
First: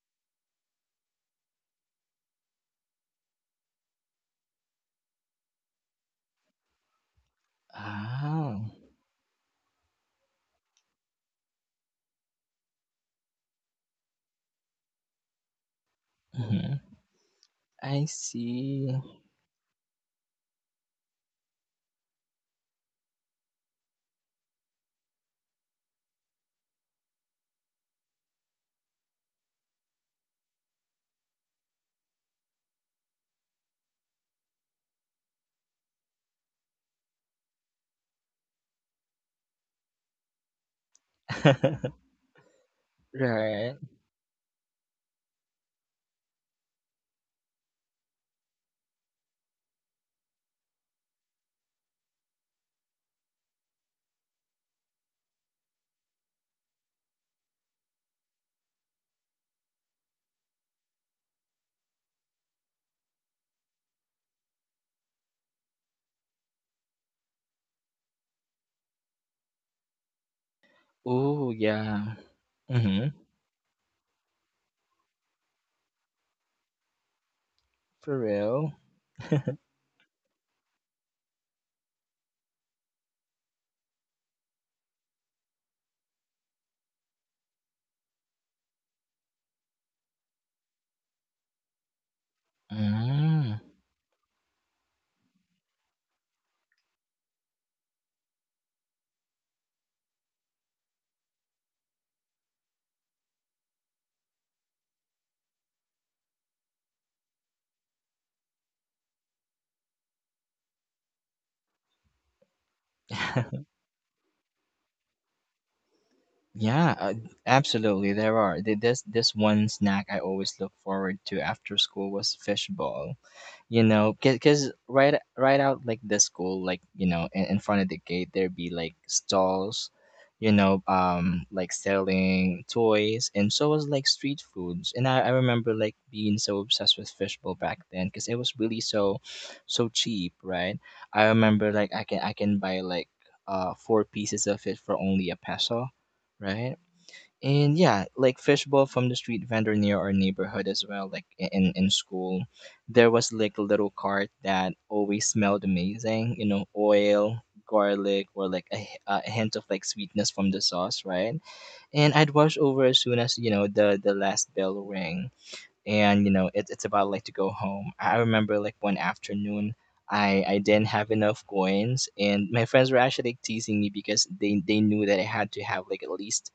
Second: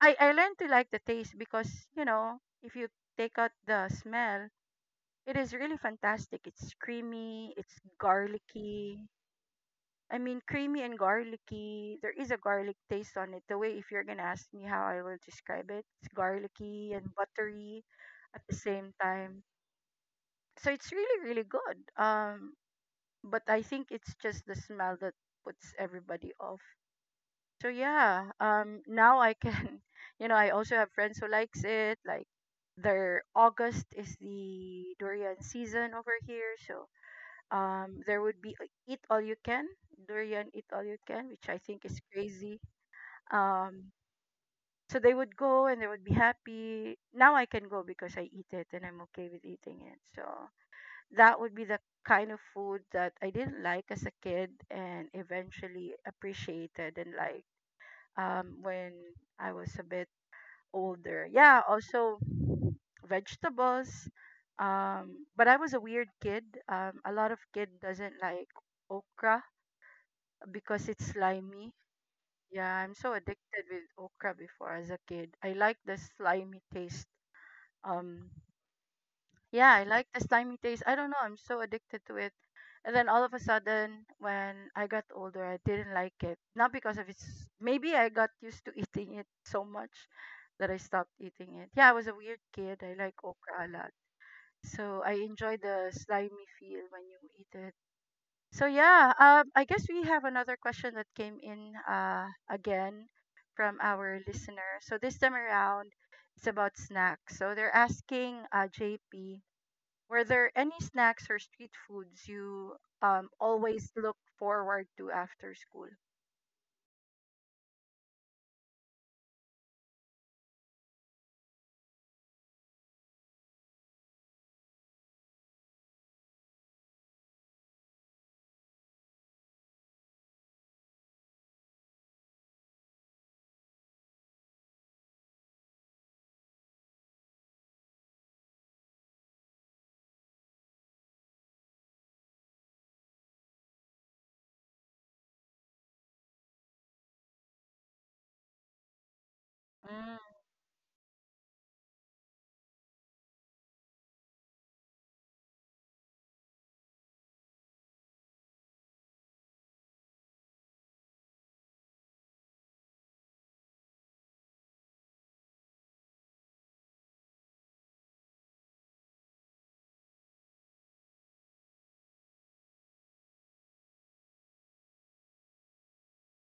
Speaker 1: I learned to like the taste, because, you know, if you take out the smell, it is really fantastic. It's creamy. It's
Speaker 2: Oh.
Speaker 1: garlicky. I mean, creamy and garlicky. There is a garlic taste on it. The way, if you're gonna ask me how I will describe it, it's
Speaker 2: Mhm.
Speaker 1: garlicky and buttery
Speaker 2: I
Speaker 1: at the same
Speaker 2: see.
Speaker 1: time. So it's really, really good. But I think it's just the smell that puts everybody off. So yeah, now I can, you know, I also have friends who likes it. Like, their August is the durian season over here, so there would be a- eat all you can, durian eat all you can, which I think is crazy.
Speaker 2: Right.
Speaker 1: Um, so they would go and they would be happy. Now I can go because I eat it and I'm okay with eating it. So that would be the kind of food that I didn't like as a kid and eventually appreciated and like when I was a bit older. Yeah, also vegetables. But I was a weird kid. A lot of kid doesn't like okra because it's
Speaker 2: Oh
Speaker 1: slimy.
Speaker 2: yeah.
Speaker 1: Yeah, I'm so
Speaker 2: Mhm.
Speaker 1: addicted with okra before as a kid. I like the slimy taste.
Speaker 2: For
Speaker 1: Um,
Speaker 2: real.
Speaker 1: yeah, I like the slimy taste. I don't know, I'm so addicted to it. And then all of a sudden, when I got older, I didn't like it. Not because of its, maybe I got used to eating it so much that I stopped eating it. Yeah, I was a weird kid. I like
Speaker 2: Mm.
Speaker 1: okra a lot. So I enjoy the slimy feel when you eat it. So yeah, I guess we have another question that came in again from our listener. So this time around, it's about snacks. So they're asking JP, were there any snacks or street foods you always look forward to after school?
Speaker 2: Yeah, absolutely. There are. This one snack I always look forward to after school was fishball. You know, because right out like the school, like, you know, in front of the gate, there'd be like stalls, you know, like selling toys and so was like street foods. And I remember like being so obsessed with fishbowl back then because it was really so cheap, right? I remember like I can buy like four pieces of it for only a peso, right? And yeah, like fishbowl from the street vendor near
Speaker 1: Mm,
Speaker 2: our neighborhood as well. Like, in school, there was like a little cart that always smelled amazing, you know, oil, garlic, or like a hint of like sweetness from the sauce, right? And I'd wash over as soon as, you know, the last bell rang and, you know, it's about like to go home. I remember like one afternoon, I didn't have enough coins, and my friends were actually like teasing me because they knew that I had to have like at least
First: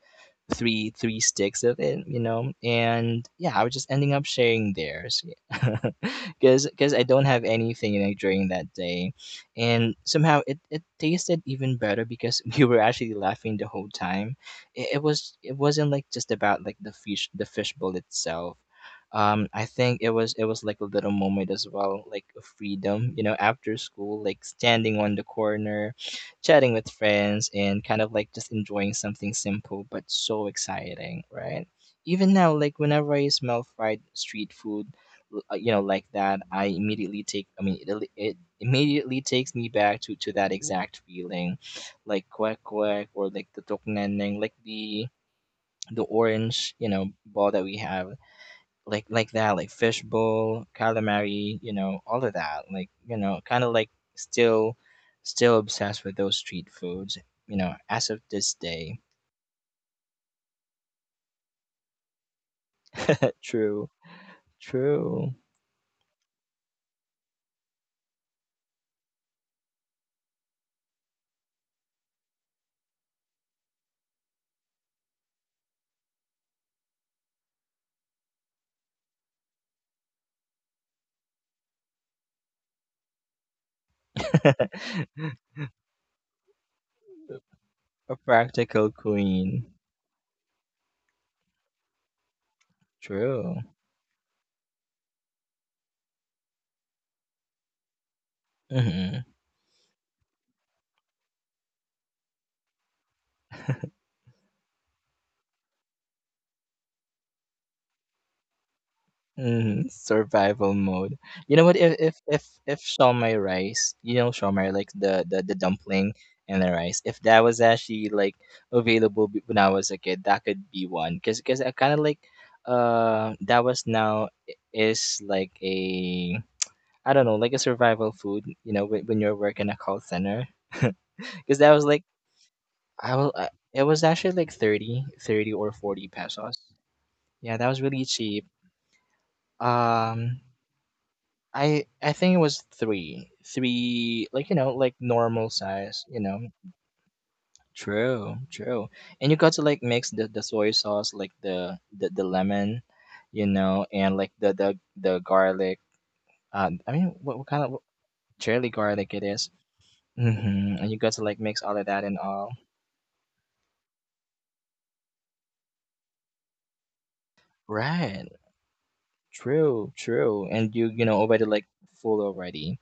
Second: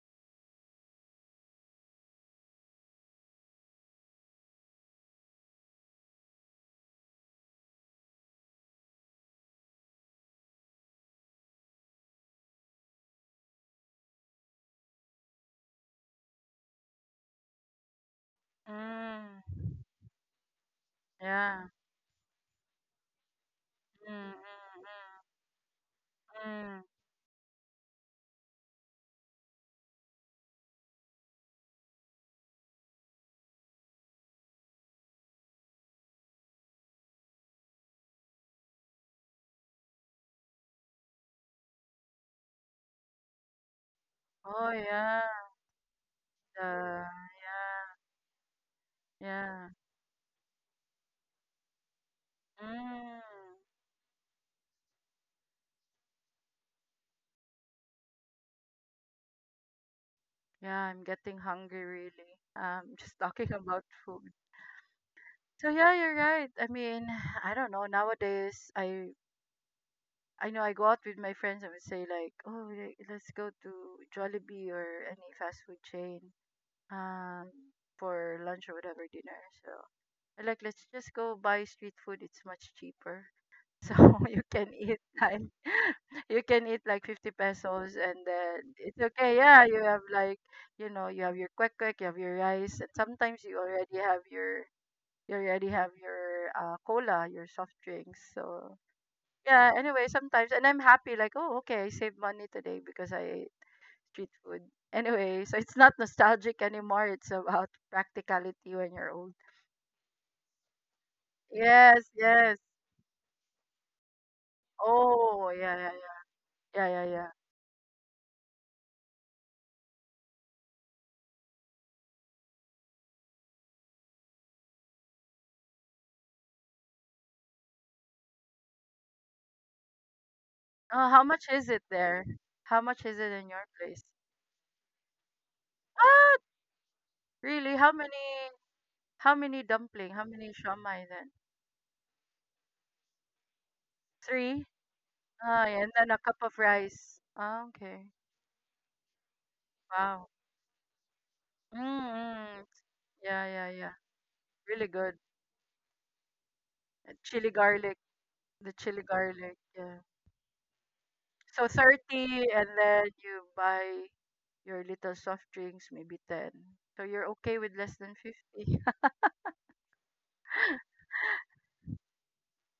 Speaker 2: three sticks of it, you know. And yeah, I was just ending up sharing theirs, because I don't have anything like during that day. And somehow it tasted even better because we were actually laughing the whole time. It wasn't like just about like the fishbowl itself.
Speaker 1: mm,
Speaker 2: I think it was like a little moment as
Speaker 1: yeah.
Speaker 2: well, like a freedom, you know, after school,
Speaker 1: Mm, mm,
Speaker 2: like standing on the corner,
Speaker 1: mm,
Speaker 2: chatting
Speaker 1: mm.
Speaker 2: with friends, and kind of like just enjoying something simple but so exciting, right? Even now, like, whenever I smell fried street food, you know, like that, I immediately take I mean, it immediately takes me back to that exact feeling. Like quack quack, or like the tokneneng, like
Speaker 1: Oh
Speaker 2: the
Speaker 1: yeah.
Speaker 2: the
Speaker 1: The,
Speaker 2: orange, you know, ball that we
Speaker 1: yeah.
Speaker 2: have, like that, like
Speaker 1: Yeah.
Speaker 2: fishbowl, calamari, you know, all of that, like, you
Speaker 1: Mm.
Speaker 2: know, kind of like, still still obsessed with those street foods, you know, as of this day.
Speaker 1: Yeah, I'm getting hungry really. Just talking about
Speaker 2: True,
Speaker 1: food.
Speaker 2: true.
Speaker 1: So yeah, you're right. I mean, I don't know. Nowadays, I know I go out with my friends and we say like, oh, let's go to Jollibee or any fast food chain um for lunch or whatever dinner. So I like let's just go buy street food. It's much cheaper. So you
Speaker 2: A
Speaker 1: can eat like you can eat like 50 pesos and then
Speaker 2: practical
Speaker 1: it's okay. Yeah,
Speaker 2: queen.
Speaker 1: you have like, you know, you have your kwek kwek, you have your rice, and sometimes you
Speaker 2: True.
Speaker 1: already have your you already have your cola, your soft drinks. So
Speaker 2: Hmm.
Speaker 1: yeah, anyway, sometimes and I'm happy like, oh, okay, I saved money today because I ate street food. Anyway, so it's not nostalgic anymore. It's about practicality when you're old.
Speaker 2: Mhm, survival mode. You know what? If
Speaker 1: Yes,
Speaker 2: if if
Speaker 1: yes.
Speaker 2: if shawmai rice, you know, shawmai, like the the
Speaker 1: Oh,
Speaker 2: the
Speaker 1: yeah, yeah,
Speaker 2: dumpling
Speaker 1: yeah.
Speaker 2: and the rice.
Speaker 1: Yeah, yeah,
Speaker 2: If
Speaker 1: yeah.
Speaker 2: that was actually like available, when I was a kid, that could be one. 'Cause I kind of like, that was now, is like a, I don't know, like a survival food. You know, when you're working a call center,
Speaker 1: Oh, how much
Speaker 2: because
Speaker 1: is
Speaker 2: that
Speaker 1: it
Speaker 2: was like,
Speaker 1: there? How much
Speaker 2: I
Speaker 1: is
Speaker 2: will.
Speaker 1: it in your
Speaker 2: It
Speaker 1: place?
Speaker 2: was actually like 30, 30 or 40
Speaker 1: What?
Speaker 2: pesos. Yeah, that
Speaker 1: Really?
Speaker 2: was really cheap.
Speaker 1: How many dumpling? How
Speaker 2: Um.
Speaker 1: many shamai then?
Speaker 2: I think it was three, like, you
Speaker 1: Three?
Speaker 2: know, like normal
Speaker 1: Ah, yeah, and
Speaker 2: size,
Speaker 1: then a
Speaker 2: you
Speaker 1: cup
Speaker 2: know.
Speaker 1: of rice. Ah, okay.
Speaker 2: True, true. And you got to like mix the,
Speaker 1: Wow.
Speaker 2: the soy sauce, like the
Speaker 1: Mm-hmm.
Speaker 2: lemon, you
Speaker 1: Yeah, yeah,
Speaker 2: know,
Speaker 1: yeah.
Speaker 2: and like the the
Speaker 1: Really good.
Speaker 2: the garlic. I mean,
Speaker 1: And
Speaker 2: what
Speaker 1: chili
Speaker 2: kind of
Speaker 1: garlic.
Speaker 2: cherry
Speaker 1: The chili
Speaker 2: garlic it is?
Speaker 1: garlic. Yeah.
Speaker 2: Mm-hmm. And you got to like mix
Speaker 1: So
Speaker 2: all of that and all.
Speaker 1: 30 and then you buy your little soft drinks, maybe 10. So you're okay with less than
Speaker 2: Right.
Speaker 1: 50.
Speaker 2: True, true. And you know already like full already.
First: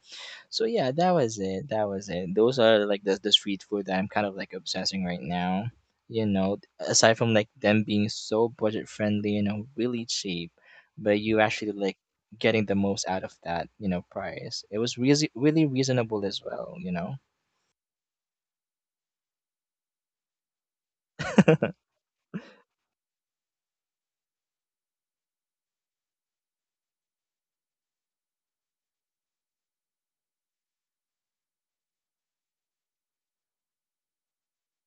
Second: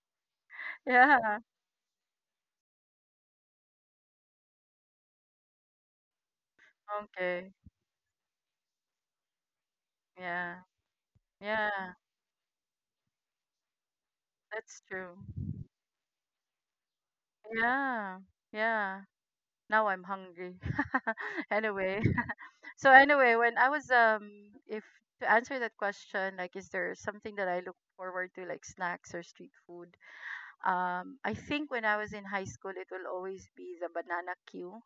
Speaker 2: So yeah, that
Speaker 1: Yeah.
Speaker 2: was it. That was it. Those are like the street food that I'm kind of like obsessing right now. You know, aside from like
Speaker 1: Okay.
Speaker 2: them being so budget friendly and, really cheap,
Speaker 1: Yeah.
Speaker 2: but you actually
Speaker 1: Yeah.
Speaker 2: like getting the most out of that, you know, price. It
Speaker 1: That's
Speaker 2: was
Speaker 1: true.
Speaker 2: really really reasonable as well, you know.
Speaker 1: Yeah, yeah. Now I'm hungry. Anyway, so anyway, when I was if to answer that question, like, is there something that I look forward to, like snacks or street food? I think when I was in high school, it will always be the banana queue.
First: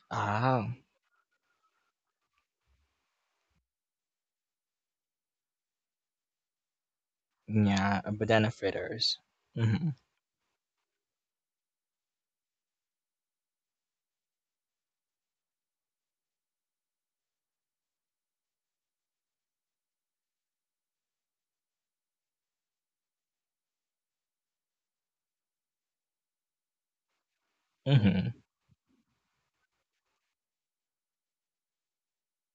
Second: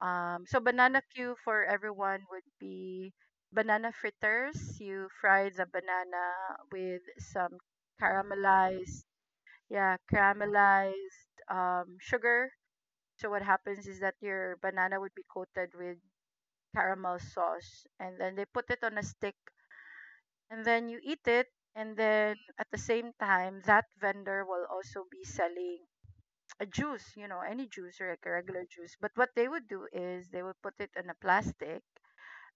Speaker 1: So
Speaker 2: Ah,
Speaker 1: banana queue for everyone would be banana fritters. You fry the banana with some
Speaker 2: yeah, banana
Speaker 1: caramelized,
Speaker 2: fritters. Mm-hmm.
Speaker 1: yeah, caramelized sugar. So what happens is that your banana would be coated with caramel sauce and then they put it on a stick and then you eat it, and then at the same time that vendor will also be selling a juice, you know, any juice or like a
Speaker 2: Mm-hmm.
Speaker 1: regular juice. But what they would do is they would put it in a plastic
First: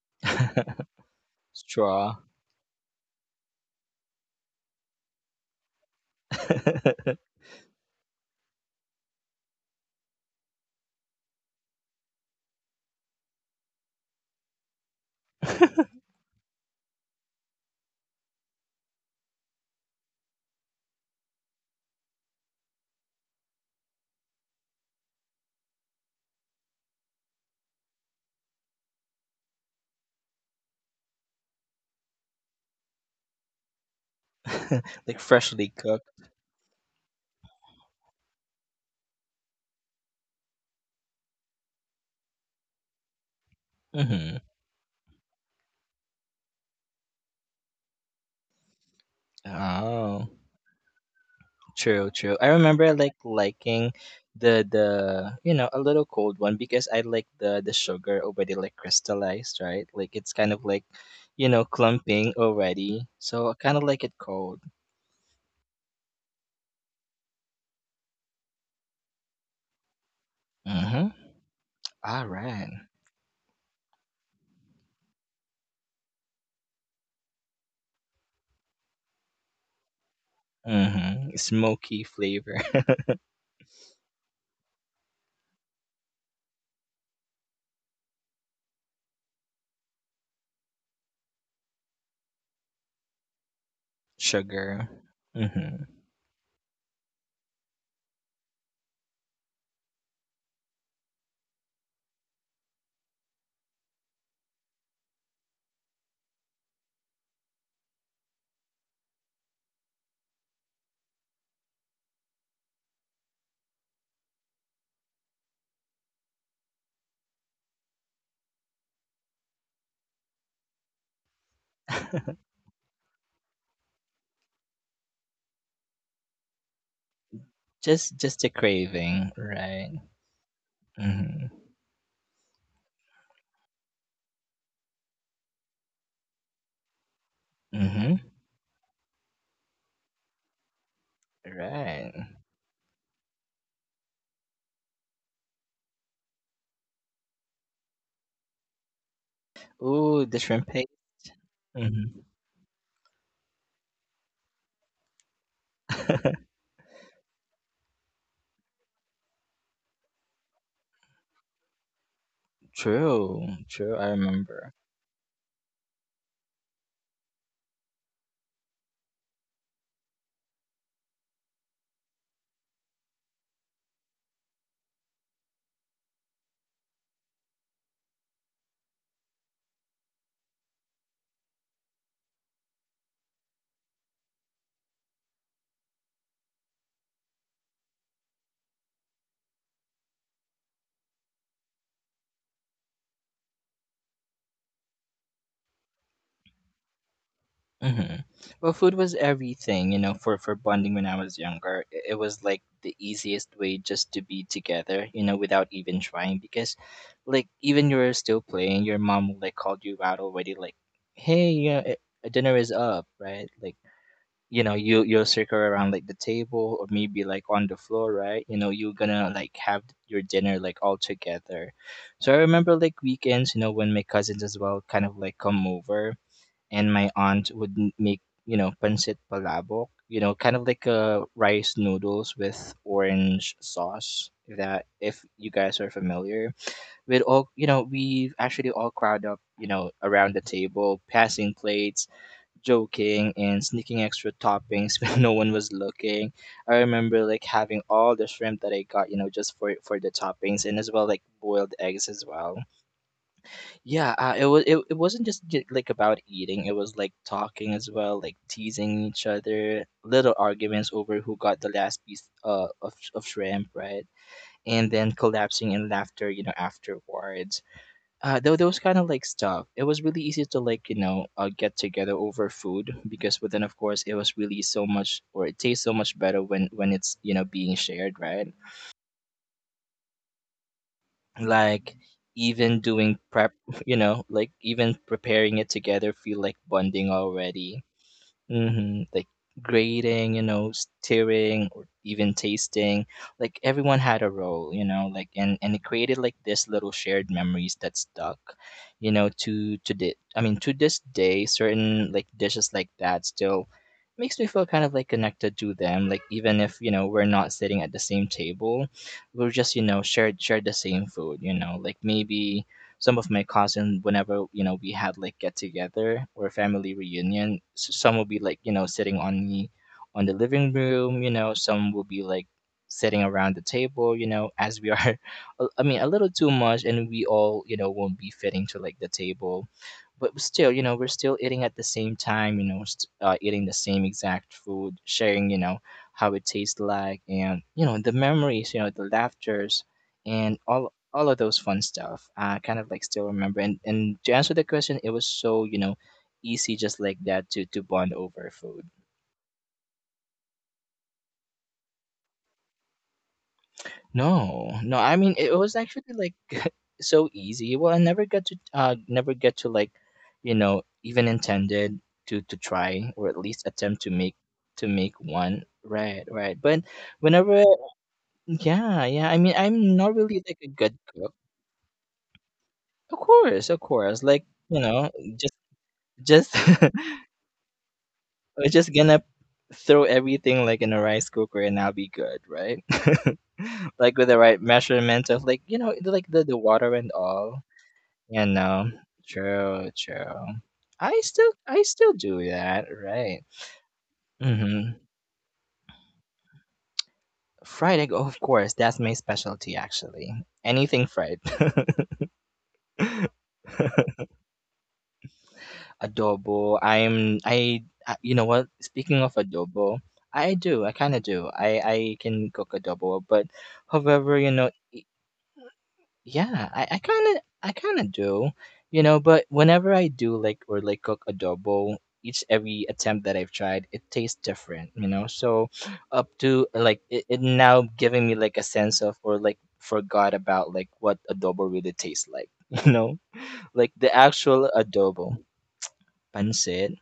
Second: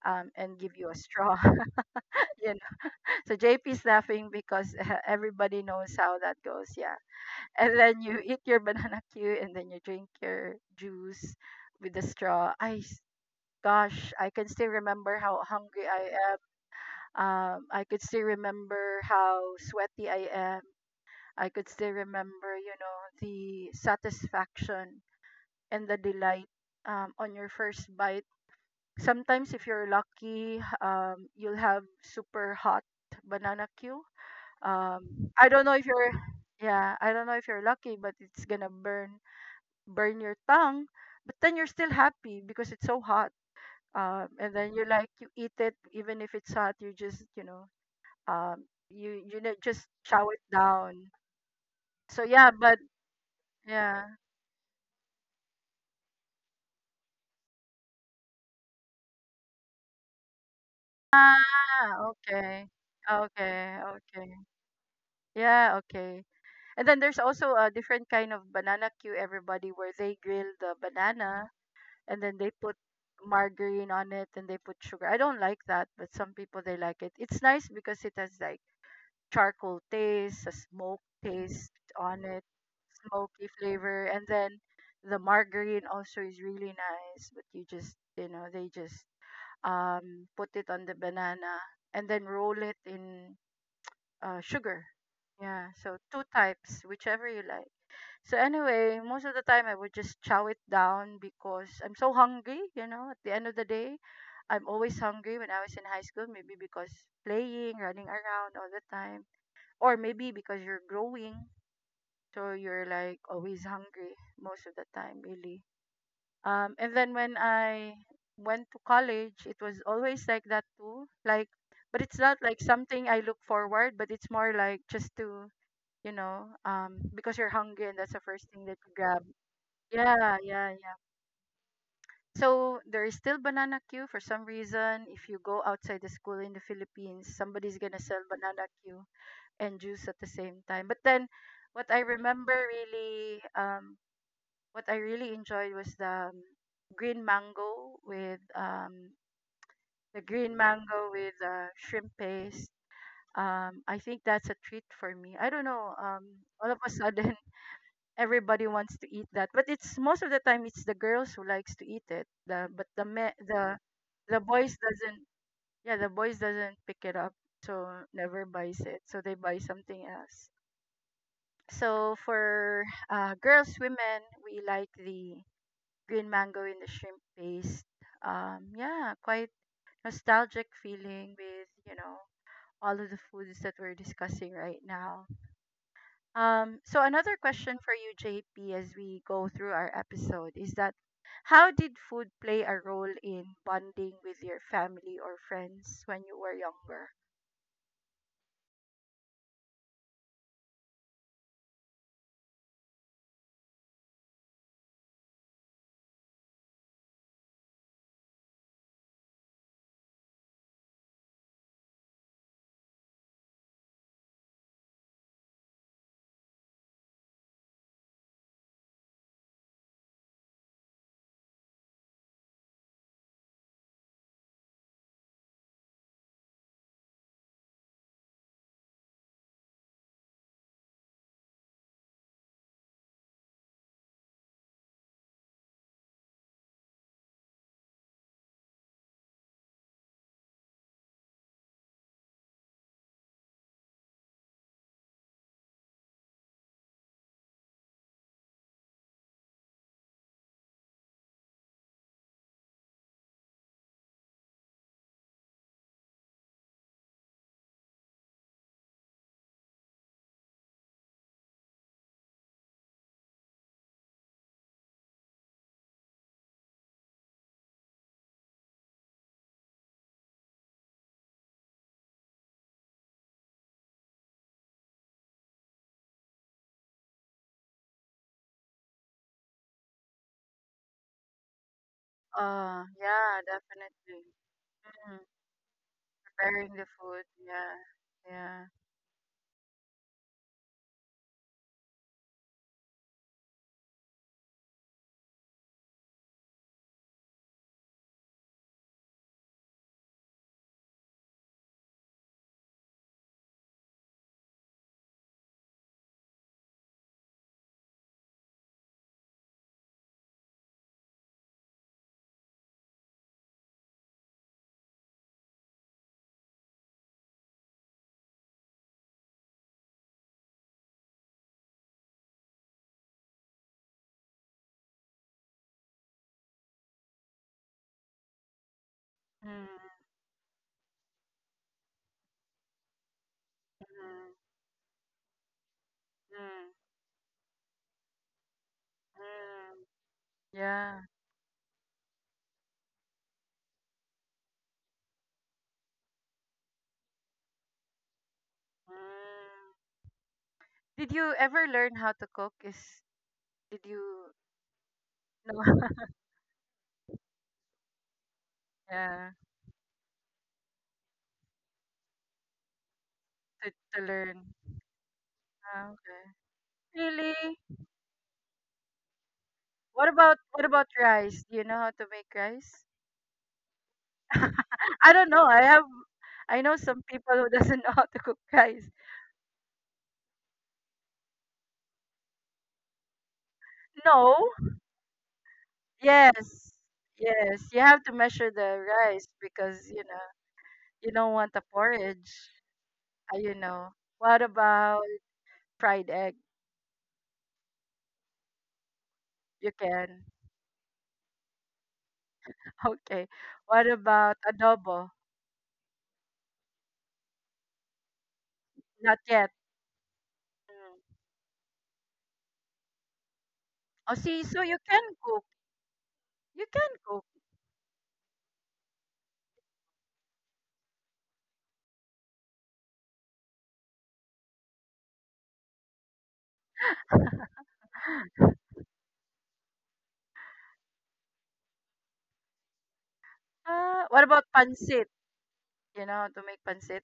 Speaker 1: and give you a straw.
Speaker 2: Straw,
Speaker 1: You know? So JP's laughing because everybody knows how that goes, yeah. And then you eat your banana cue and then you drink your juice with the straw. I Gosh, I can still remember how hungry I am. I could still remember how sweaty I am. I could still remember, you know, the satisfaction and the delight on your first bite. Sometimes, if you're lucky, you'll have super hot banana queue.
Speaker 2: like
Speaker 1: I don't
Speaker 2: freshly
Speaker 1: know if
Speaker 2: cooked.
Speaker 1: you're, yeah, I don't know if you're lucky, but it's gonna burn your tongue. But then you're still happy because it's so hot.
Speaker 2: Mm-hmm.
Speaker 1: And then you like you eat it even if it's hot, you just you know, um you you know just chow
Speaker 2: Oh.
Speaker 1: it down.
Speaker 2: True,
Speaker 1: So
Speaker 2: true. I
Speaker 1: yeah, but
Speaker 2: remember like liking
Speaker 1: yeah,
Speaker 2: the you know a little cold one because I like the sugar already like crystallized, right? Like it's kind of like you know
Speaker 1: ah
Speaker 2: clumping
Speaker 1: okay,
Speaker 2: already, so I
Speaker 1: okay,
Speaker 2: kind of like it
Speaker 1: okay,
Speaker 2: cold.
Speaker 1: yeah, okay. And then there's also a different kind of banana queue everybody where they grill the
Speaker 2: Mm-hmm.
Speaker 1: banana and
Speaker 2: All
Speaker 1: then they
Speaker 2: right.
Speaker 1: put margarine on it and they put sugar. I don't like that, but some people they like it. It's nice because it has like charcoal taste, a smoke
Speaker 2: Mm-hmm.
Speaker 1: taste
Speaker 2: Smoky
Speaker 1: on it,
Speaker 2: flavor,
Speaker 1: smoky flavor, and then the margarine also is really nice. But you just you know they just put it on the banana and then roll it in sugar.
Speaker 2: sugar.
Speaker 1: Yeah,
Speaker 2: Mm-hmm.
Speaker 1: so two types, whichever you like. So anyway, most of the time I would just chow it down because I'm so hungry. You know, at the end of the day, I'm always hungry when I was in high school, maybe because playing, running around all the time, or maybe because you're growing, so you're like always hungry most of the time really. And then when I went to college it was always like that too, like, but it's not like something I look forward, but it's more like just to you know, because you're hungry and that's
Speaker 2: Just
Speaker 1: the
Speaker 2: just
Speaker 1: first
Speaker 2: the
Speaker 1: thing that you grab.
Speaker 2: craving, right?
Speaker 1: Yeah, yeah, yeah.
Speaker 2: Mm-hmm.
Speaker 1: So there is still banana queue for some reason, if you go outside the school in the Philippines somebody's gonna sell
Speaker 2: Mm-hmm.
Speaker 1: banana queue and juice at the same time. But then what I
Speaker 2: Right.
Speaker 1: remember really, what I really enjoyed was the green mango with
Speaker 2: Ooh,
Speaker 1: the
Speaker 2: the
Speaker 1: green
Speaker 2: shrimp paste.
Speaker 1: mango with shrimp
Speaker 2: Mm-hmm.
Speaker 1: paste. I think that's a treat for me. I don't know, all of a sudden everybody wants to eat that, but it's most of the time it's the girls who likes to eat it. The but the me,
Speaker 2: True, true. I
Speaker 1: the
Speaker 2: remember.
Speaker 1: boys doesn't, yeah, the boys doesn't pick it up, so never buys it. So they buy something else. So for girls, women, we like the green mango in the shrimp paste. Yeah, quite nostalgic feeling with you know all of the foods that we're discussing right now. So another question for you, JP, as we go through our episode is that how did food play a role in bonding with your family or friends when you were younger?
Speaker 2: Mhm. Well, food was everything, you know, for bonding when I was younger. It was like the easiest way just to be together, you know, without even trying because like even you were still playing, your mom like called you out already like, "Hey, yeah, dinner is up," right? Like, you know, you you'll circle around like the table or maybe like on the floor, right? You know, you're gonna like have your dinner like all together. So I remember like weekends, you know, when my cousins as well kind of like come over and my aunt would make you know pancit palabok, you know, kind of like a rice noodles with orange sauce, if that if you guys are familiar. We'd all, you know, we actually all crowd up, you know, around the table, passing plates, joking and sneaking extra toppings when no one was looking. I remember like having all the shrimp that I got, you know, just for the toppings and as well like boiled eggs as well. Yeah, it was it wasn't just like about eating. It was like talking as well, like teasing each other, little arguments over who got the last piece of of shrimp, right? And then collapsing in laughter, you know, afterwards. Though those kind of like stuff. It was really easy to like you know get together over food because, but then of course it was really so much, or it tastes so much better when it's you know being shared, right? Like even doing
Speaker 1: Yeah,
Speaker 2: prep you know
Speaker 1: definitely.
Speaker 2: like even
Speaker 1: Mm,
Speaker 2: preparing it together feel like
Speaker 1: preparing the
Speaker 2: bonding
Speaker 1: food, yeah,
Speaker 2: already.
Speaker 1: yeah.
Speaker 2: Mhm, like grading, you know, steering or even tasting. Like everyone had a role, you know, like and it created like this little shared memories that stuck, you know, to the I mean to this day, certain like dishes like that still makes me feel kind of like connected to them. Like even if, you know, we're not sitting at the same table, we'll just, you know, share the same food, you know, like maybe some of my cousins whenever you know we had like get together or family reunion s some will be like you know sitting on the living room, you know, some will be like sitting around the table, you know, as we are. I mean a little too much and we all you know won't be fitting to like the
Speaker 1: Mm.
Speaker 2: table, but still you know we're still eating at the same time, you know, eating the same
Speaker 1: Mm,
Speaker 2: exact food, sharing, you know, how it
Speaker 1: mm,
Speaker 2: tastes like and you know the memories, you know, the
Speaker 1: mm,
Speaker 2: laughters and
Speaker 1: yeah.
Speaker 2: all of those fun stuff I kind of like still remember. And to answer the question it was so you know easy just like that to bond over food.
Speaker 1: Mm. Did you ever learn how to cook? Is did you
Speaker 2: No I mean it was
Speaker 1: know?
Speaker 2: actually like so easy. Well I never got to
Speaker 1: Yeah,
Speaker 2: never get to like you know even intended to try or at least attempt
Speaker 1: to learn.
Speaker 2: to make one,
Speaker 1: Ah, okay.
Speaker 2: right, right. But
Speaker 1: Really?
Speaker 2: whenever. Yeah, yeah I mean I'm not really like
Speaker 1: What
Speaker 2: a
Speaker 1: about
Speaker 2: good cook.
Speaker 1: rice? Do you know how to make rice?
Speaker 2: Of course, of course, like you know
Speaker 1: I don't know.
Speaker 2: just
Speaker 1: I have.
Speaker 2: just
Speaker 1: I know some people who doesn't know how to cook
Speaker 2: we're
Speaker 1: rice.
Speaker 2: just gonna throw everything like in a rice cooker and I'll be good, right? Like with
Speaker 1: No.
Speaker 2: the right measurement of like you know the- like the
Speaker 1: Yes.
Speaker 2: water and all.
Speaker 1: Yes. You have to
Speaker 2: You
Speaker 1: measure the
Speaker 2: know,
Speaker 1: rice because
Speaker 2: true,
Speaker 1: you know
Speaker 2: true.
Speaker 1: you
Speaker 2: I
Speaker 1: don't
Speaker 2: still
Speaker 1: want a
Speaker 2: I still
Speaker 1: porridge.
Speaker 2: do that, right?
Speaker 1: You know. What
Speaker 2: Mm-hmm.
Speaker 1: about fried egg?
Speaker 2: Fried egg, of course, that's my
Speaker 1: You
Speaker 2: specialty
Speaker 1: can.
Speaker 2: actually. Anything fried.
Speaker 1: Okay. What about adobo?
Speaker 2: Adobo. I you know what?
Speaker 1: Not
Speaker 2: Speaking of
Speaker 1: yet.
Speaker 2: adobo, I do. I
Speaker 1: Mm.
Speaker 2: kind of do. I can cook adobo, but
Speaker 1: Oh,
Speaker 2: however,
Speaker 1: see,
Speaker 2: you
Speaker 1: so
Speaker 2: know,
Speaker 1: you can cook. You
Speaker 2: yeah, I,
Speaker 1: can
Speaker 2: I
Speaker 1: cook.
Speaker 2: kind of I kind of do, you know. But whenever I do like or like cook adobo, each every attempt that I've tried, it tastes different, you know. So up to like it now giving me like a sense of or like forgot about like what adobo really tastes like, you know, like the
Speaker 1: What about
Speaker 2: actual
Speaker 1: pancit?
Speaker 2: adobo
Speaker 1: You know, to make
Speaker 2: pancit.
Speaker 1: pancit?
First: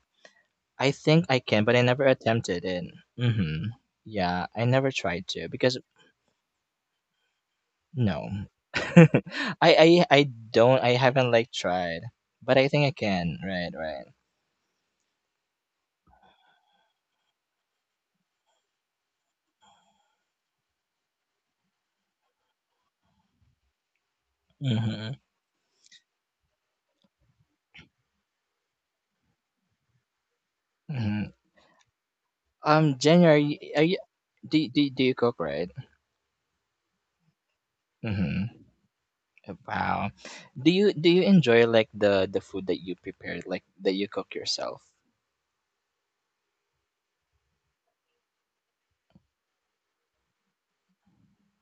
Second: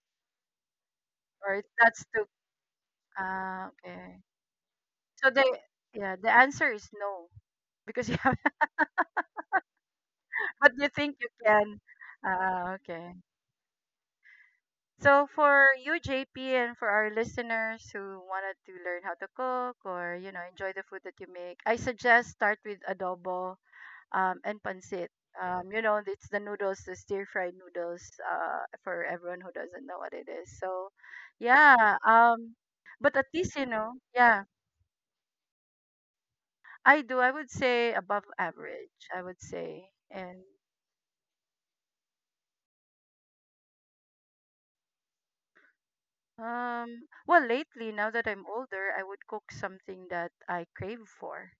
Speaker 2: I think I
Speaker 1: Or
Speaker 2: can,
Speaker 1: it-
Speaker 2: but I
Speaker 1: that's
Speaker 2: never
Speaker 1: too.
Speaker 2: attempted it.
Speaker 1: Ah,
Speaker 2: Mm-hmm.
Speaker 1: okay.
Speaker 2: Yeah, I never tried
Speaker 1: So
Speaker 2: to
Speaker 1: the
Speaker 2: because
Speaker 1: yeah, the answer is no because you
Speaker 2: no.
Speaker 1: have,
Speaker 2: I
Speaker 1: but
Speaker 2: don't
Speaker 1: you
Speaker 2: I
Speaker 1: think you
Speaker 2: haven't like
Speaker 1: can.
Speaker 2: tried, but I
Speaker 1: Ah,
Speaker 2: think I
Speaker 1: okay.
Speaker 2: can. Right, right.
Speaker 1: So for you, JP, and for our listeners who wanted to learn how to cook or you know enjoy the food that you make, I suggest start with adobo and
Speaker 2: Mhm.
Speaker 1: pancit. You know, it's the noodles, the stir fried noodles. For everyone who doesn't know what it is. So,
Speaker 2: Mhm.
Speaker 1: yeah. But
Speaker 2: January,
Speaker 1: at least you
Speaker 2: are you
Speaker 1: know, yeah,
Speaker 2: do you- do you- do you cook, right?
Speaker 1: I do. I would say above
Speaker 2: Mhm.
Speaker 1: average. I would say,
Speaker 2: Wow.
Speaker 1: and
Speaker 2: Do you enjoy like the food that you prepared like that you cook yourself?
Speaker 1: um, well, lately now that I'm older, I would cook something that I crave for.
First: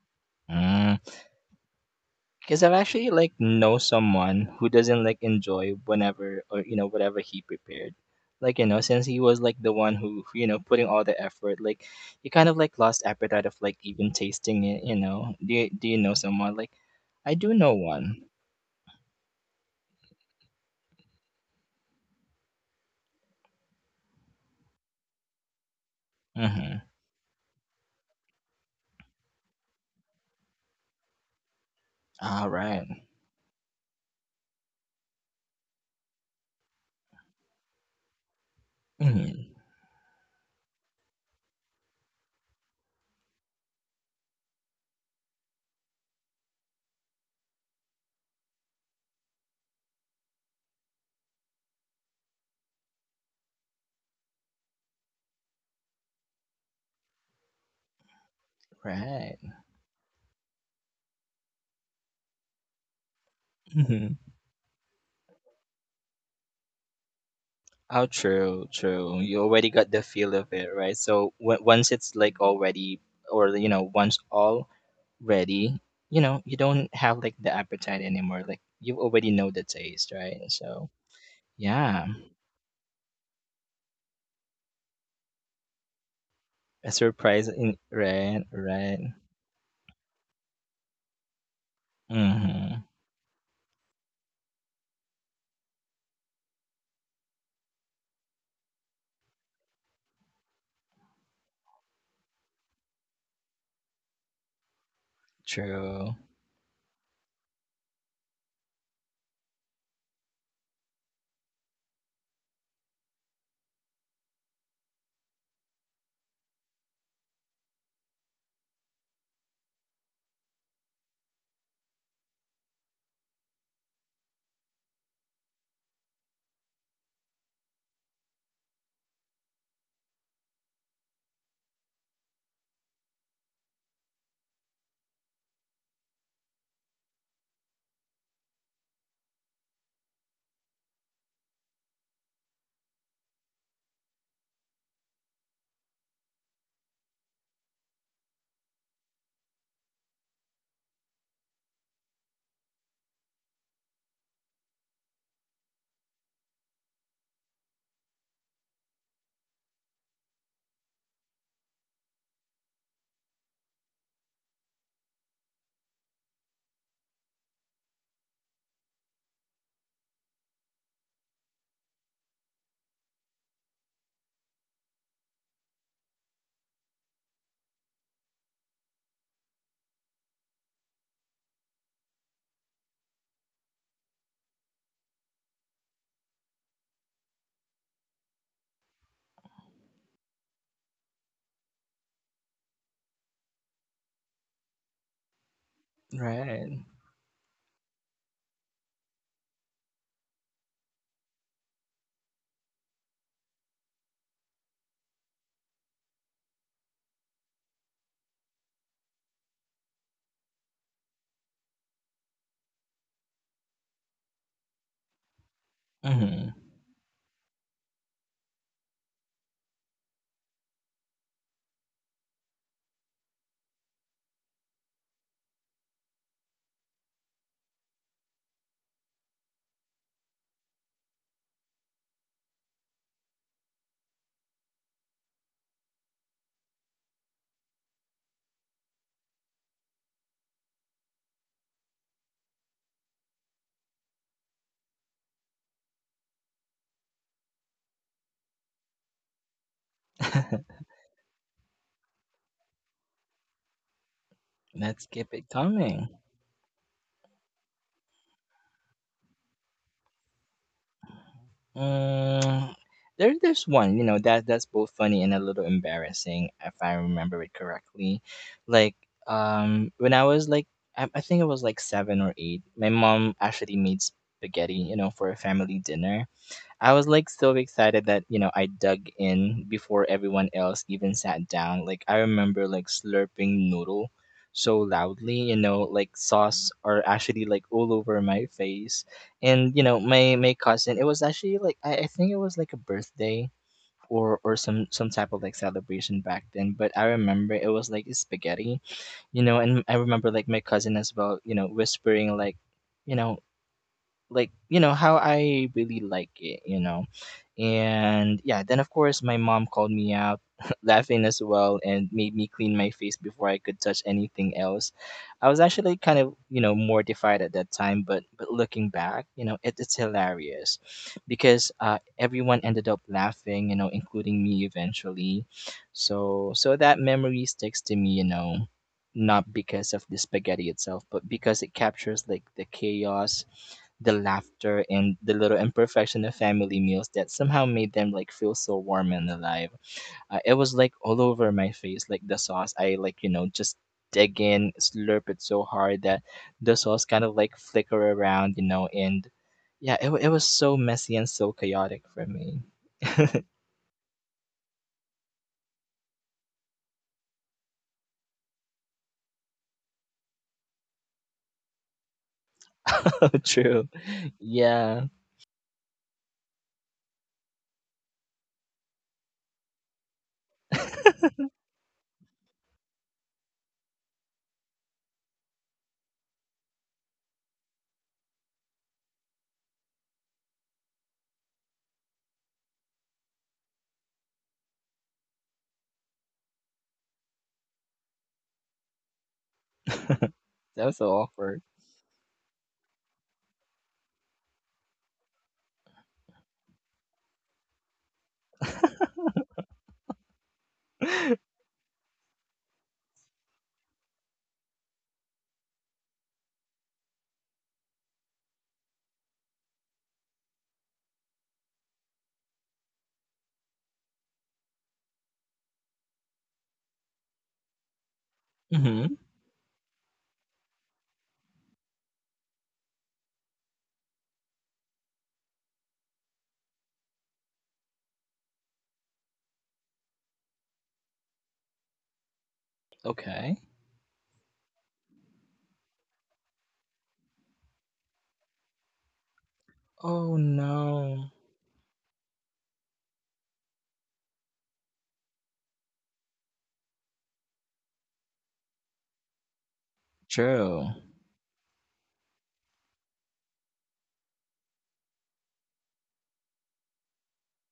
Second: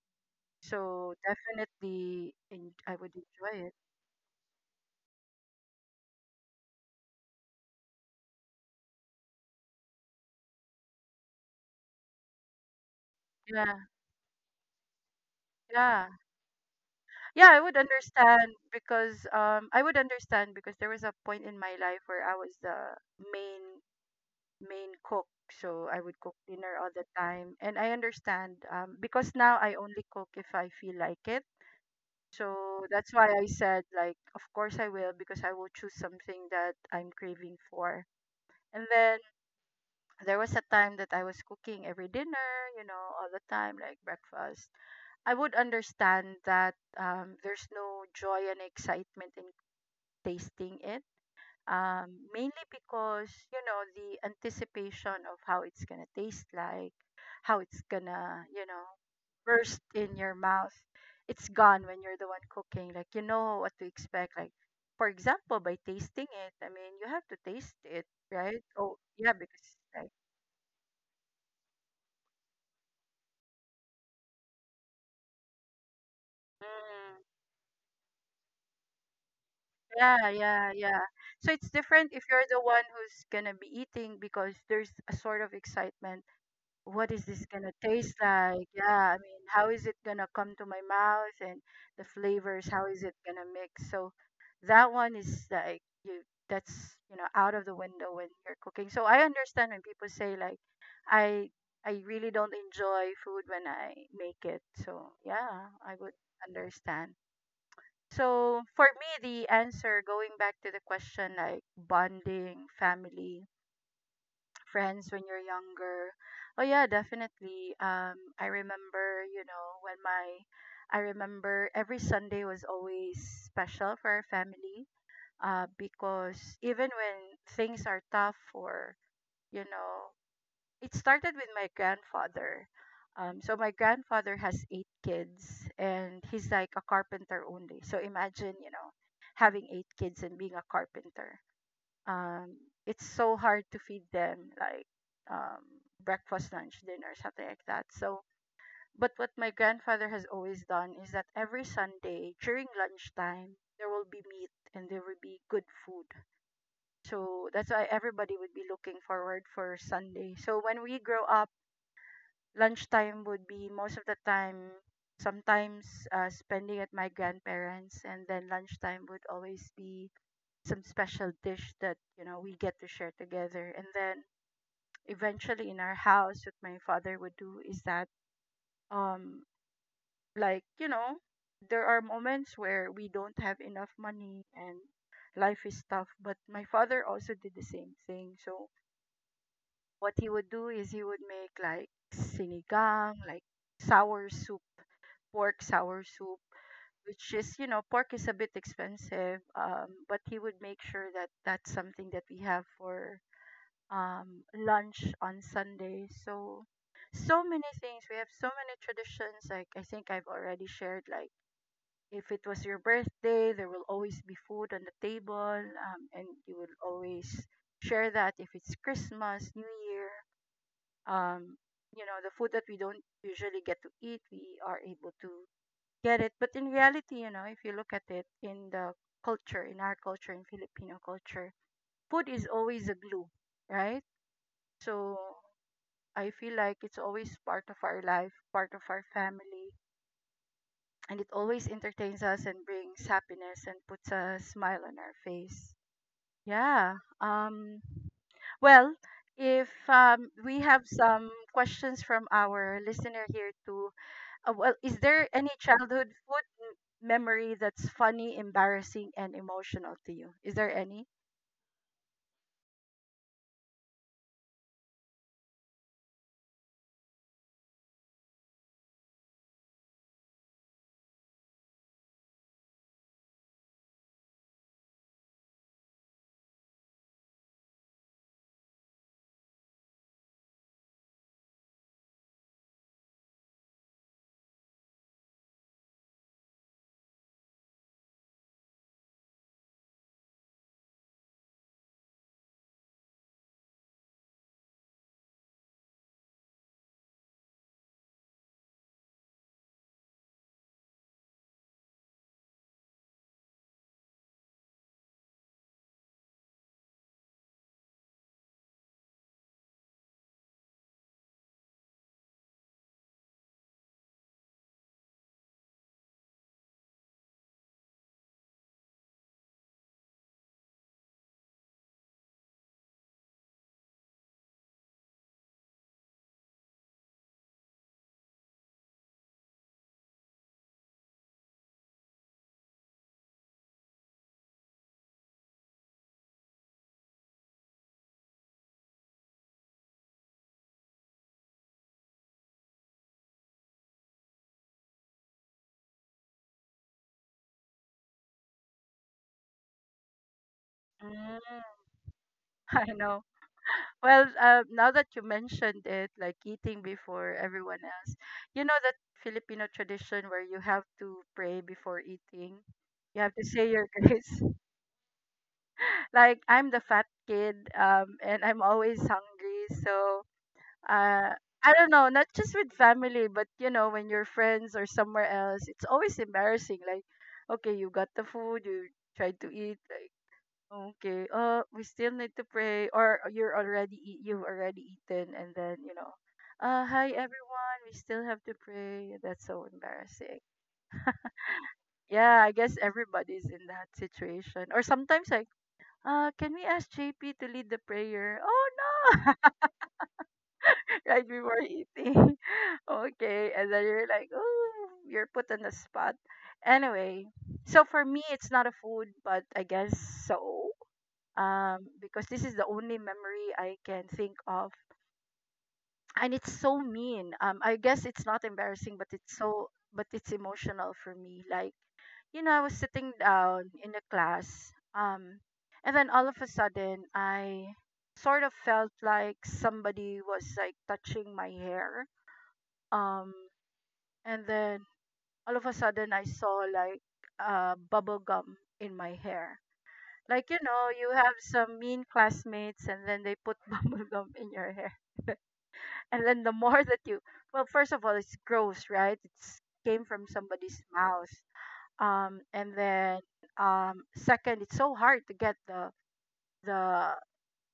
Speaker 2: Mm.
Speaker 1: So definitely,
Speaker 2: Because I've
Speaker 1: I
Speaker 2: actually
Speaker 1: would
Speaker 2: like
Speaker 1: enjoy it.
Speaker 2: know someone who doesn't like enjoy whenever or you know whatever he prepared. Like you know, since he was like the one who you know putting all the effort, like he kind of like lost appetite of
Speaker 1: Yeah,
Speaker 2: like even tasting it. You know, do you
Speaker 1: yeah.
Speaker 2: know someone like I
Speaker 1: Yeah,
Speaker 2: do
Speaker 1: I
Speaker 2: know
Speaker 1: would
Speaker 2: one.
Speaker 1: understand because I would understand because there was a point in my life where I was the main main cook. So I would cook dinner
Speaker 2: Mm-hmm.
Speaker 1: all the time and I understand because now I only cook if I feel like it.
Speaker 2: All
Speaker 1: So
Speaker 2: right.
Speaker 1: that's why I said like of course I will because I will choose something that I'm craving for. And then
Speaker 2: Mm-hmm.
Speaker 1: there was a time that I was cooking every dinner, you know, all the time like breakfast. I would understand that, there's no joy and excitement in tasting it. Mainly because, you know, the anticipation of how it's gonna taste like, how it's gonna, you know,
Speaker 2: Right.
Speaker 1: burst in your mouth. It's gone when you're the one cooking. Like you know what to
Speaker 2: Mm-hmm.
Speaker 1: expect. Like for example, by tasting it, I mean you have to taste it,
Speaker 2: Oh,
Speaker 1: right?
Speaker 2: true,
Speaker 1: Oh
Speaker 2: true.
Speaker 1: yeah,
Speaker 2: You already
Speaker 1: because
Speaker 2: got the
Speaker 1: like
Speaker 2: feel of it, right? So once it's like already, or you know, once all ready, you know, you don't
Speaker 1: mm,
Speaker 2: have like the appetite anymore. Like you already know the taste,
Speaker 1: yeah,
Speaker 2: right?
Speaker 1: yeah,
Speaker 2: So
Speaker 1: yeah. So it's
Speaker 2: yeah,
Speaker 1: different if you're the one who's gonna be eating because there's a sort of excitement,
Speaker 2: a
Speaker 1: what is this
Speaker 2: surprise
Speaker 1: gonna
Speaker 2: in,
Speaker 1: taste
Speaker 2: right,
Speaker 1: like?
Speaker 2: right.
Speaker 1: Yeah, I mean, how is it gonna come to my mouth and the flavors?
Speaker 2: Mm-hmm.
Speaker 1: How is it gonna mix? So that one is like you, that's you know out of the window when you're cooking. So I understand when people say like I I really don't enjoy food when I make it. So yeah, I would
Speaker 2: True.
Speaker 1: understand. So for me, the answer going back to the question like bonding, family, friends when you're younger. Oh yeah, definitely. I remember, you know, when my I remember every Sunday was always special for our family. Because even when things are tough or you know, it started with my grandfather. So my grandfather has eight kids, and he's like a carpenter only. So imagine, you know, having eight kids and being a carpenter um it's so hard to feed them like um breakfast, lunch, dinner, something like that. So but what my grandfather has always done is that every Sunday during lunchtime there will be meat and there will be good food. So that's why everybody would be looking forward for Sunday. So when we grow up, lunchtime would be most of the time, sometimes spending at my grandparents, and then lunchtime would always be some special dish that, you know, we get to share together. And then eventually in our house what my father would do is that, um like you know, there are moments where we don't have enough money and life is tough, but my father also did the same thing. So what he would do is he would make like sinigang, like sour soup, pork sour soup,
Speaker 2: Right.
Speaker 1: which is, you know, pork is a bit expensive, um, but he would make sure that that's something that we have for lunch on Sunday. So, so many things. We have so many traditions. Like, I think I've already shared, like, if it was your birthday, there will always be food on the table, and you
Speaker 2: Mm-hmm.
Speaker 1: will always share that. If it's Christmas, New Year, um, you know, the food that we don't usually get to eat, we are able to get it. But in reality, you know, if you look at it in the culture, in our culture, in Filipino culture, food is always a glue, right? So I feel like it's always part of our life, part of our family, and it always entertains us and brings happiness and puts a smile on our face. Yeah. Well, if we have some questions from our listener here too. Well, is
Speaker 2: Let's
Speaker 1: there
Speaker 2: keep
Speaker 1: any
Speaker 2: it
Speaker 1: childhood
Speaker 2: coming.
Speaker 1: food memory that's funny, embarrassing and emotional to you? Is there any?
Speaker 2: Mm, there's one, you know, that that's both funny and a little embarrassing if I remember it correctly. Like, when I was like, I think it was like seven or eight. My mom actually made spaghetti, you know, for a family dinner. I was like so excited that, you know, I dug in before everyone else even sat down. Like I remember like slurping noodle so loudly, you know, like sauce are actually like all over my face. And, you know, my cousin, it was actually like I think it was like a birthday or some type of like celebration back then. But I remember it was like spaghetti, you know, and I remember like my cousin as well, you know, whispering you know, like you know how I really like it, you know, and yeah, then of course my mom called me out, laughing as well, and made me clean my face before I could touch anything else. I was actually kind of, you know, mortified at that time, but looking back, you know, it's hilarious because everyone ended up laughing, you know, including me eventually. So that memory sticks to me, you know, not because of the spaghetti itself, but because it captures like the chaos, the laughter and the little imperfection of family meals that somehow made them like feel so warm and alive. It was like all over my face, like the sauce. I like you know just dig in, slurp it so hard that the sauce kind of like flicker around, you know, and yeah, it was so messy and so
Speaker 1: Mm,
Speaker 2: chaotic for me.
Speaker 1: I know. Well, now that you mentioned it, like eating before everyone else, you know that Filipino tradition where you have to pray before eating. You have to say your
Speaker 2: True.
Speaker 1: grace.
Speaker 2: Yeah,
Speaker 1: Like I'm the fat kid, and I'm always hungry. So,
Speaker 2: that
Speaker 1: uh, I don't know, not just with family, but you know, when you're friends or somewhere else, it's always embarrassing. Like, okay, you got the food, you tried to eat. Like. Okay. We still need to pray, or you're already eat, you've already eaten, and then you know, hi everyone. We still have to pray. That's so embarrassing.
Speaker 2: was so awkward.
Speaker 1: Yeah, I guess everybody's in that situation. Or sometimes like, can we ask JP to lead the prayer? Oh no! Right before eating. Okay, and then you're like, oh, you're put on the spot. Anyway, so for me, it's not a food, but I guess so. Because this is the only memory I can think of, and it's so mean. I guess it's not embarrassing, but
Speaker 2: Mm-hmm.
Speaker 1: it's emotional for me. Like you know, I was sitting down in a class, and then all of a sudden, I sort of felt like somebody was like touching my hair, um,
Speaker 2: Okay.
Speaker 1: and then all of a sudden, I saw like bubble gum in my hair.
Speaker 2: Oh
Speaker 1: Like, you know, you
Speaker 2: no.
Speaker 1: have some mean classmates and then they put bubble gum in your hair. And then the more that you, Well, first of all, it's gross, right? It's came from somebody's
Speaker 2: True.
Speaker 1: mouth. And then, second, it's so hard to get the,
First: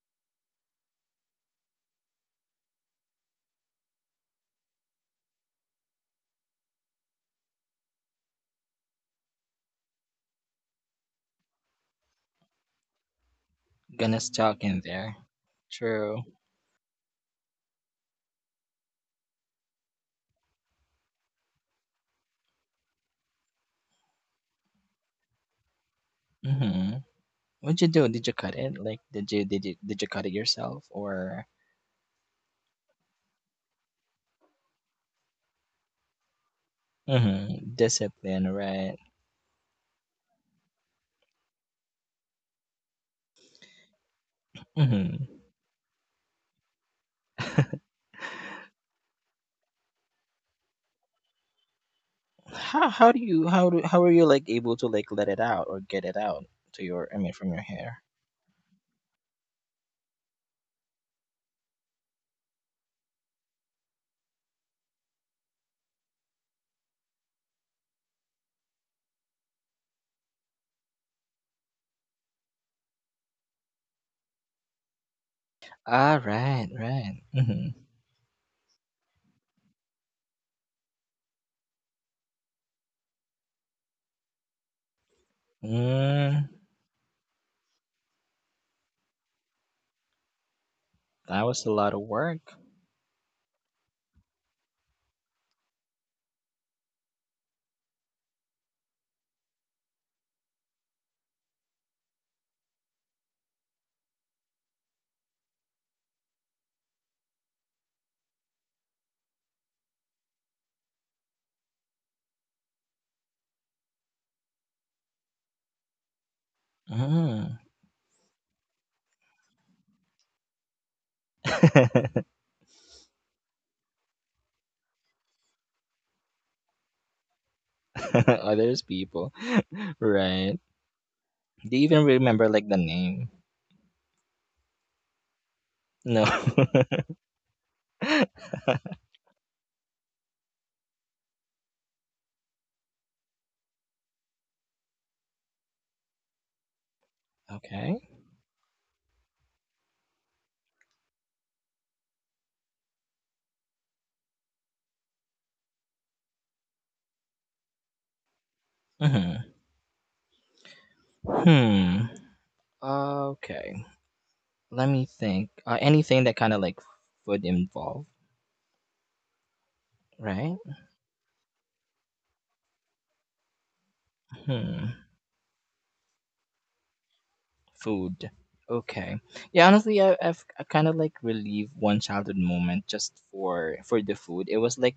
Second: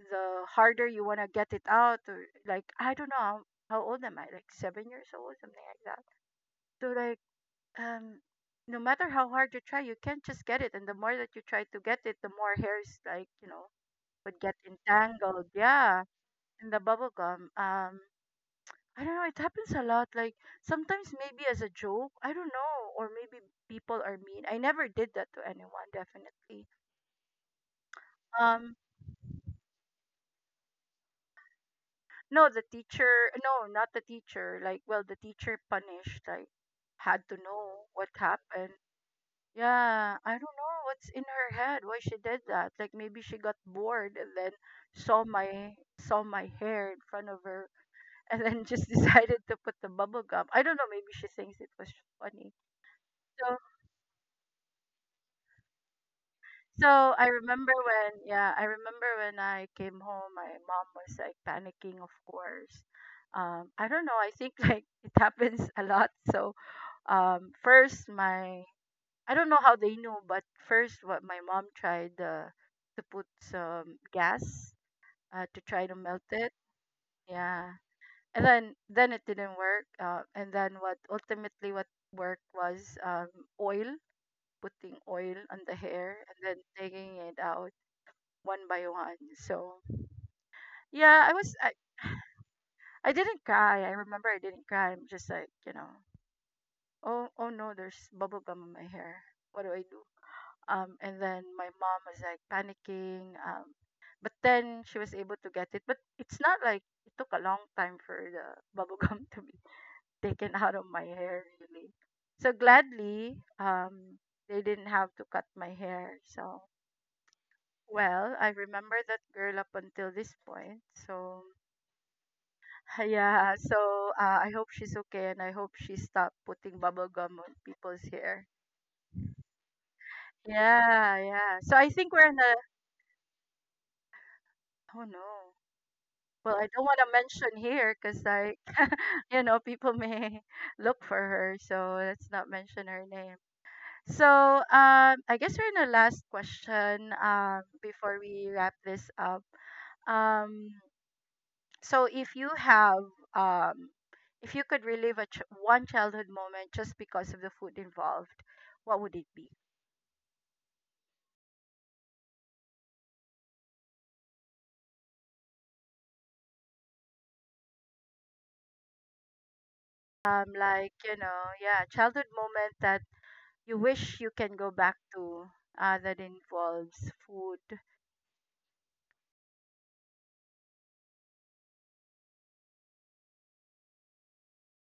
Speaker 1: the harder you want to get it out. Or like, I don't know, how old am I? Like 7 years old, something like that. So like, um, no matter how hard you try, you can't just get it. And the more that you try to get it, the more hairs like, you know,
Speaker 2: Gonna
Speaker 1: would get
Speaker 2: stuck in there.
Speaker 1: entangled. Yeah,
Speaker 2: True.
Speaker 1: in the bubble gum. I don't know. It happens a lot. Like sometimes maybe as a joke. I don't know, or maybe people are mean. I never did that to anyone. Definitely.
Speaker 2: Mm-hmm. What'd you do? Did you cut
Speaker 1: Um,
Speaker 2: it? Like, did you cut it yourself or
Speaker 1: no, the teacher. No, not the teacher. Like, well, the teacher punished. Like, had to
Speaker 2: mhm
Speaker 1: know what
Speaker 2: discipline,
Speaker 1: happened.
Speaker 2: right?
Speaker 1: Yeah, I don't know what's in her head. Why she did that? Like maybe she got bored and then
Speaker 2: Hmm.
Speaker 1: saw my hair in front of her and then just decided to put the bubble gum. I don't know, maybe she thinks it was funny.
Speaker 2: How do you
Speaker 1: So
Speaker 2: how do how are you like able to like let it out or get it out to your
Speaker 1: so
Speaker 2: I
Speaker 1: I
Speaker 2: mean from your
Speaker 1: remember
Speaker 2: hair?
Speaker 1: when, yeah, I remember when I came home my mom was like panicking, of course. Um, I don't know, I think like it happens a lot. So first my I don't know how they knew, but first what my mom tried to put some gas to try to
Speaker 2: Ah,
Speaker 1: melt it.
Speaker 2: right, right.
Speaker 1: Yeah.
Speaker 2: Mm-hmm.
Speaker 1: And then it didn't work, and then what ultimately what worked was, oil, putting oil on the hair and
Speaker 2: Mm,
Speaker 1: then taking it out one by one. So yeah,
Speaker 2: that was a lot of work.
Speaker 1: I didn't cry. I remember I didn't cry, I'm just like, you know, oh, oh no, there's bubble gum on my hair, what do I do. Um, and then my mom was like panicking, um, but then she was able to get it, but it's not like it took a long time for the bubble gum to be taken out of my hair, really. So gladly, they didn't have to cut my hair. So
Speaker 2: Mm.
Speaker 1: well, I remember that girl up until this point. So yeah, so I hope she's okay and I hope she stopped putting bubble gum on people's hair.
Speaker 2: Others people, right?
Speaker 1: Yeah, yeah.
Speaker 2: Do
Speaker 1: So
Speaker 2: you
Speaker 1: I
Speaker 2: even
Speaker 1: think we're in
Speaker 2: remember
Speaker 1: a,
Speaker 2: like the name?
Speaker 1: oh no.
Speaker 2: No.
Speaker 1: Well, I don't want to mention here because like you know people may look for her, so let's not mention her name. So, I guess we're in the last question,
Speaker 2: Okay.
Speaker 1: before we wrap this up. Um, so, if you have, um, if you could relive a one childhood moment just because of the food involved, what would it
Speaker 2: Mm-hmm.
Speaker 1: be?
Speaker 2: Hmm. Okay. Let me think. Anything that kind of like food involved, right?
Speaker 1: Like, you know, yeah, childhood moment that you wish you can go back
Speaker 2: Hmm.
Speaker 1: to, that involves food.
Speaker 2: Food. Okay. Yeah, honestly, I kind of like relieved one childhood moment just for the food. It was like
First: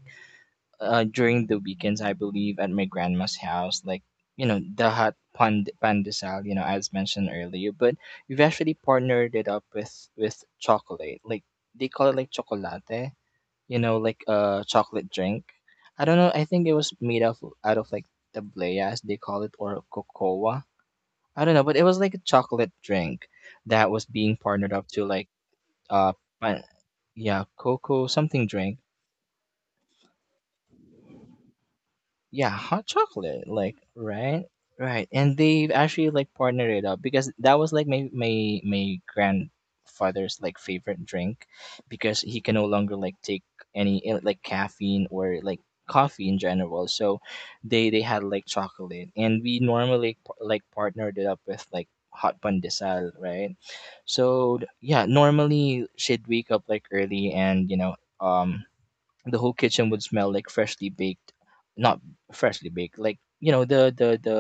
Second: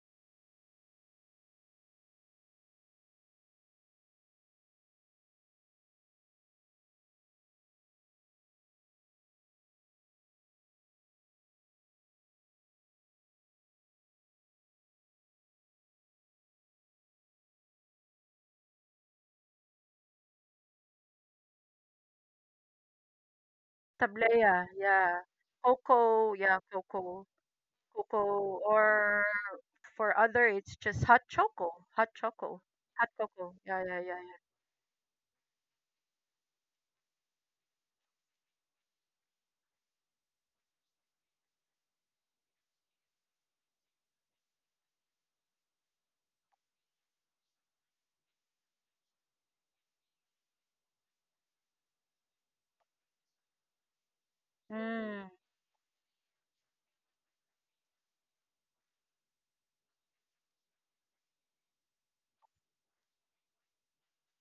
Speaker 2: during the weekends, I believe, at my grandma's house, like you know the hot pandesal, you know, as mentioned earlier. But we've actually partnered it up with chocolate, like they call it like chocolate, you know, like a chocolate drink. I don't know. I think it was made of out of like tablea, as they call it, or cocoa. I don't know, but it was like a chocolate drink that was being
Speaker 1: Tableya,
Speaker 2: partnered up to
Speaker 1: yeah.
Speaker 2: like uh,
Speaker 1: Coco, yeah,
Speaker 2: pan-
Speaker 1: coco.
Speaker 2: yeah, cocoa
Speaker 1: Coco,
Speaker 2: something drink.
Speaker 1: or for other, it's just hot choco, hot
Speaker 2: Yeah,
Speaker 1: choco,
Speaker 2: hot
Speaker 1: hot
Speaker 2: chocolate,
Speaker 1: cocoa.
Speaker 2: like
Speaker 1: Yeah, yeah, yeah,
Speaker 2: right, right, and they actually like partnered it up because that was like my my grandfather's like favorite drink, because he can no longer like take any like caffeine or like coffee in general. So they had like chocolate, and we normally like partnered it up with like hot pandesal, right? So
Speaker 1: yeah.
Speaker 2: yeah,
Speaker 1: Mm,
Speaker 2: normally she'd wake up like early and you know the whole kitchen would smell like freshly baked, not freshly baked like you know the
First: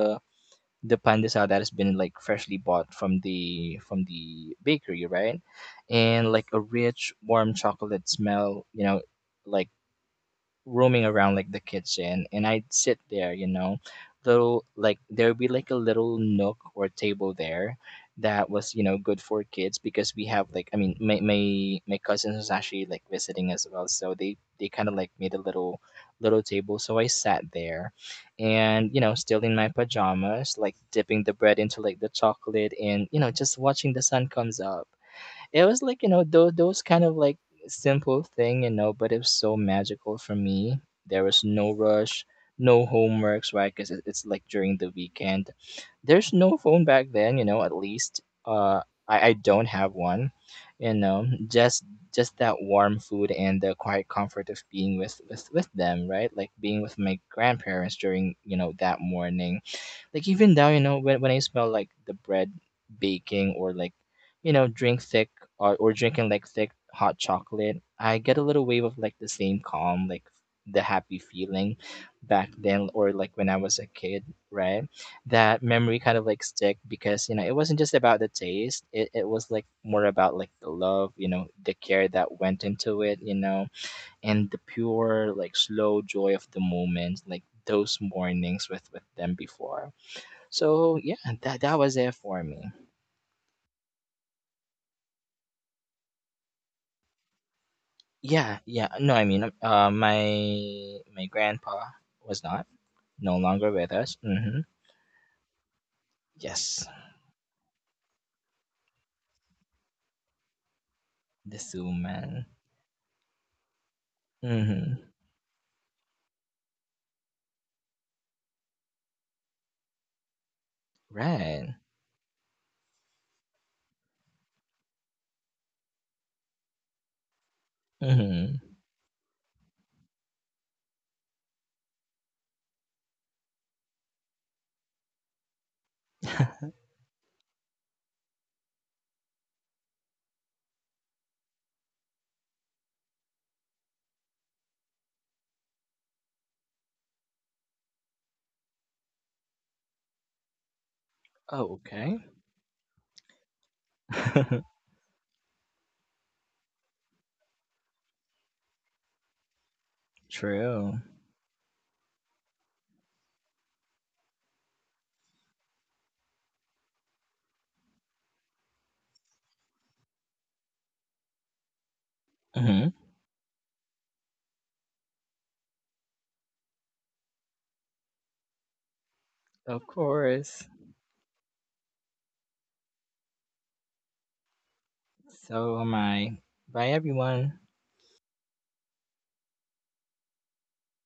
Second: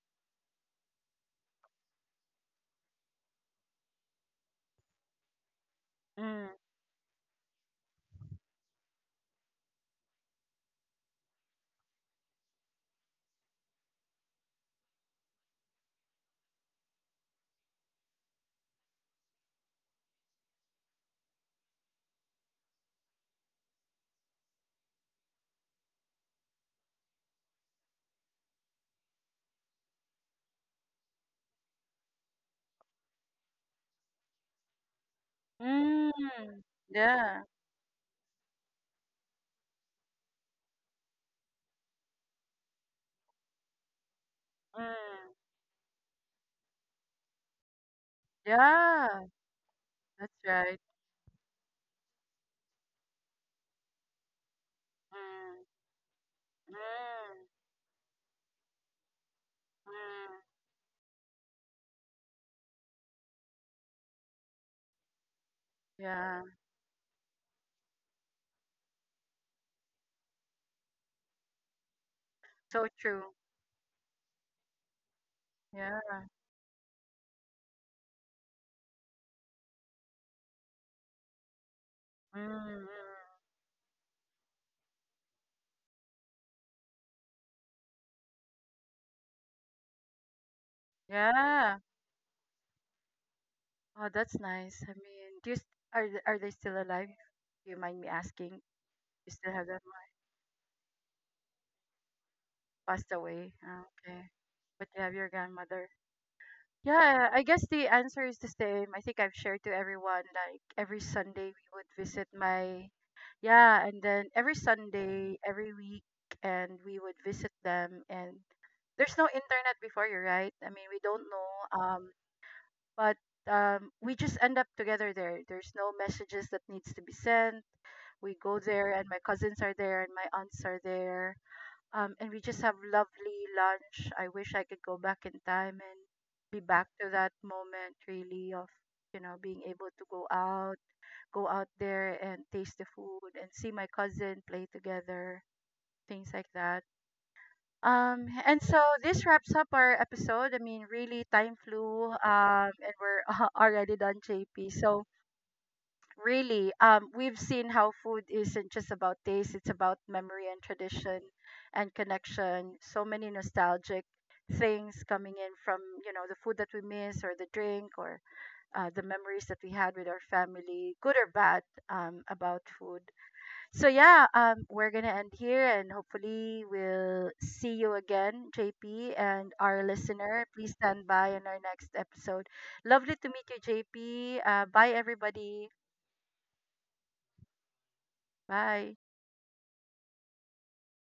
Speaker 2: the pandesal that has been like freshly bought from the bakery, right? And
Speaker 1: mm,
Speaker 2: like a rich warm chocolate smell you know like roaming around like the kitchen, and I'd sit there, you know. Little like there'd be like a little nook or table there that was, you know, good for kids because we have like I mean my cousins was actually like visiting as well. So they kinda like made a little little table. So I sat there and, you know, still in my pajamas, like dipping the bread into like the chocolate and, you know, just watching the sun comes up. It was like you
Speaker 1: mm.
Speaker 2: know those kind of like
Speaker 1: Yeah,
Speaker 2: simple thing you know but it was so magical for me. There was no rush, no homeworks, right? Because it's like during the
Speaker 1: mm,
Speaker 2: weekend, there's no phone back then you know at least uh
Speaker 1: yeah.
Speaker 2: I don't have one
Speaker 1: That's right.
Speaker 2: you know. Just that warm food and the quiet comfort of being with with
Speaker 1: Mm,
Speaker 2: with them, right? Like being with my
Speaker 1: mm,
Speaker 2: grandparents during you know that morning. Like
Speaker 1: mm.
Speaker 2: even now, you know, when I smell like the bread baking or like, you know, drink thick or drinking
Speaker 1: Yeah,
Speaker 2: like thick hot chocolate, I get a little wave of like the same calm, like the happy feeling back then
Speaker 1: so
Speaker 2: or like
Speaker 1: true.
Speaker 2: when I was a kid, right? That memory kind
Speaker 1: Yeah.
Speaker 2: of like stick because, you know, it wasn't just about the taste. It was like more about like the love, you know, the care that
Speaker 1: Mm,
Speaker 2: went
Speaker 1: mm.
Speaker 2: into it, you know, and the pure like slow joy of the moment, like those mornings with them before. So yeah, that
Speaker 1: Yeah.
Speaker 2: that was it for me.
Speaker 1: Oh, that's nice. I mean, do you, are are they still alive? Do you mind me asking?
Speaker 2: Yeah, yeah. No, I
Speaker 1: You
Speaker 2: mean,
Speaker 1: still have them,
Speaker 2: my grandpa was not
Speaker 1: like, passed
Speaker 2: no
Speaker 1: away?
Speaker 2: longer
Speaker 1: Ah,
Speaker 2: with us.
Speaker 1: okay.
Speaker 2: Mm-hmm.
Speaker 1: But you have your grandmother.
Speaker 2: Yes,
Speaker 1: Yeah, I guess the answer is the same. I think I've shared to everyone, like every Sunday
Speaker 2: the
Speaker 1: we would
Speaker 2: Sioux
Speaker 1: visit
Speaker 2: man.
Speaker 1: my, yeah, and then every
Speaker 2: Mm-hmm.
Speaker 1: Sunday, every week, and we would visit them. And there's no internet before, you, right? I mean, we don't
Speaker 2: Right.
Speaker 1: know, um, but um, we just end up together there. There's no messages that needs to be sent. We
Speaker 2: Mm-hmm.
Speaker 1: go there and my cousins are there and my aunts are there, and we just have lovely lunch. I wish I could go back in time and be back to that moment really of, you know, being able to go out there and taste the food and see my cousin play together, things like that. And so this wraps up our episode. I mean, really, time
Speaker 2: Oh,
Speaker 1: flew,
Speaker 2: okay.
Speaker 1: and we're already done, JP. So, really, we've seen how food isn't just about taste, it's about memory and
Speaker 2: True.
Speaker 1: tradition and connection. So many nostalgic things coming in from, you know, the food that we miss or the drink or the memories that we had with our family, good or bad, about
Speaker 2: Mm-hmm.
Speaker 1: food. So, yeah, we're going to end here and hopefully we'll see you again, JP, and our
Speaker 2: Of
Speaker 1: listener.
Speaker 2: course.
Speaker 1: Please stand by in our next episode. Lovely to meet you, JP. Bye, everybody.
Speaker 2: So am I. Bye, everyone.
Speaker 1: Bye.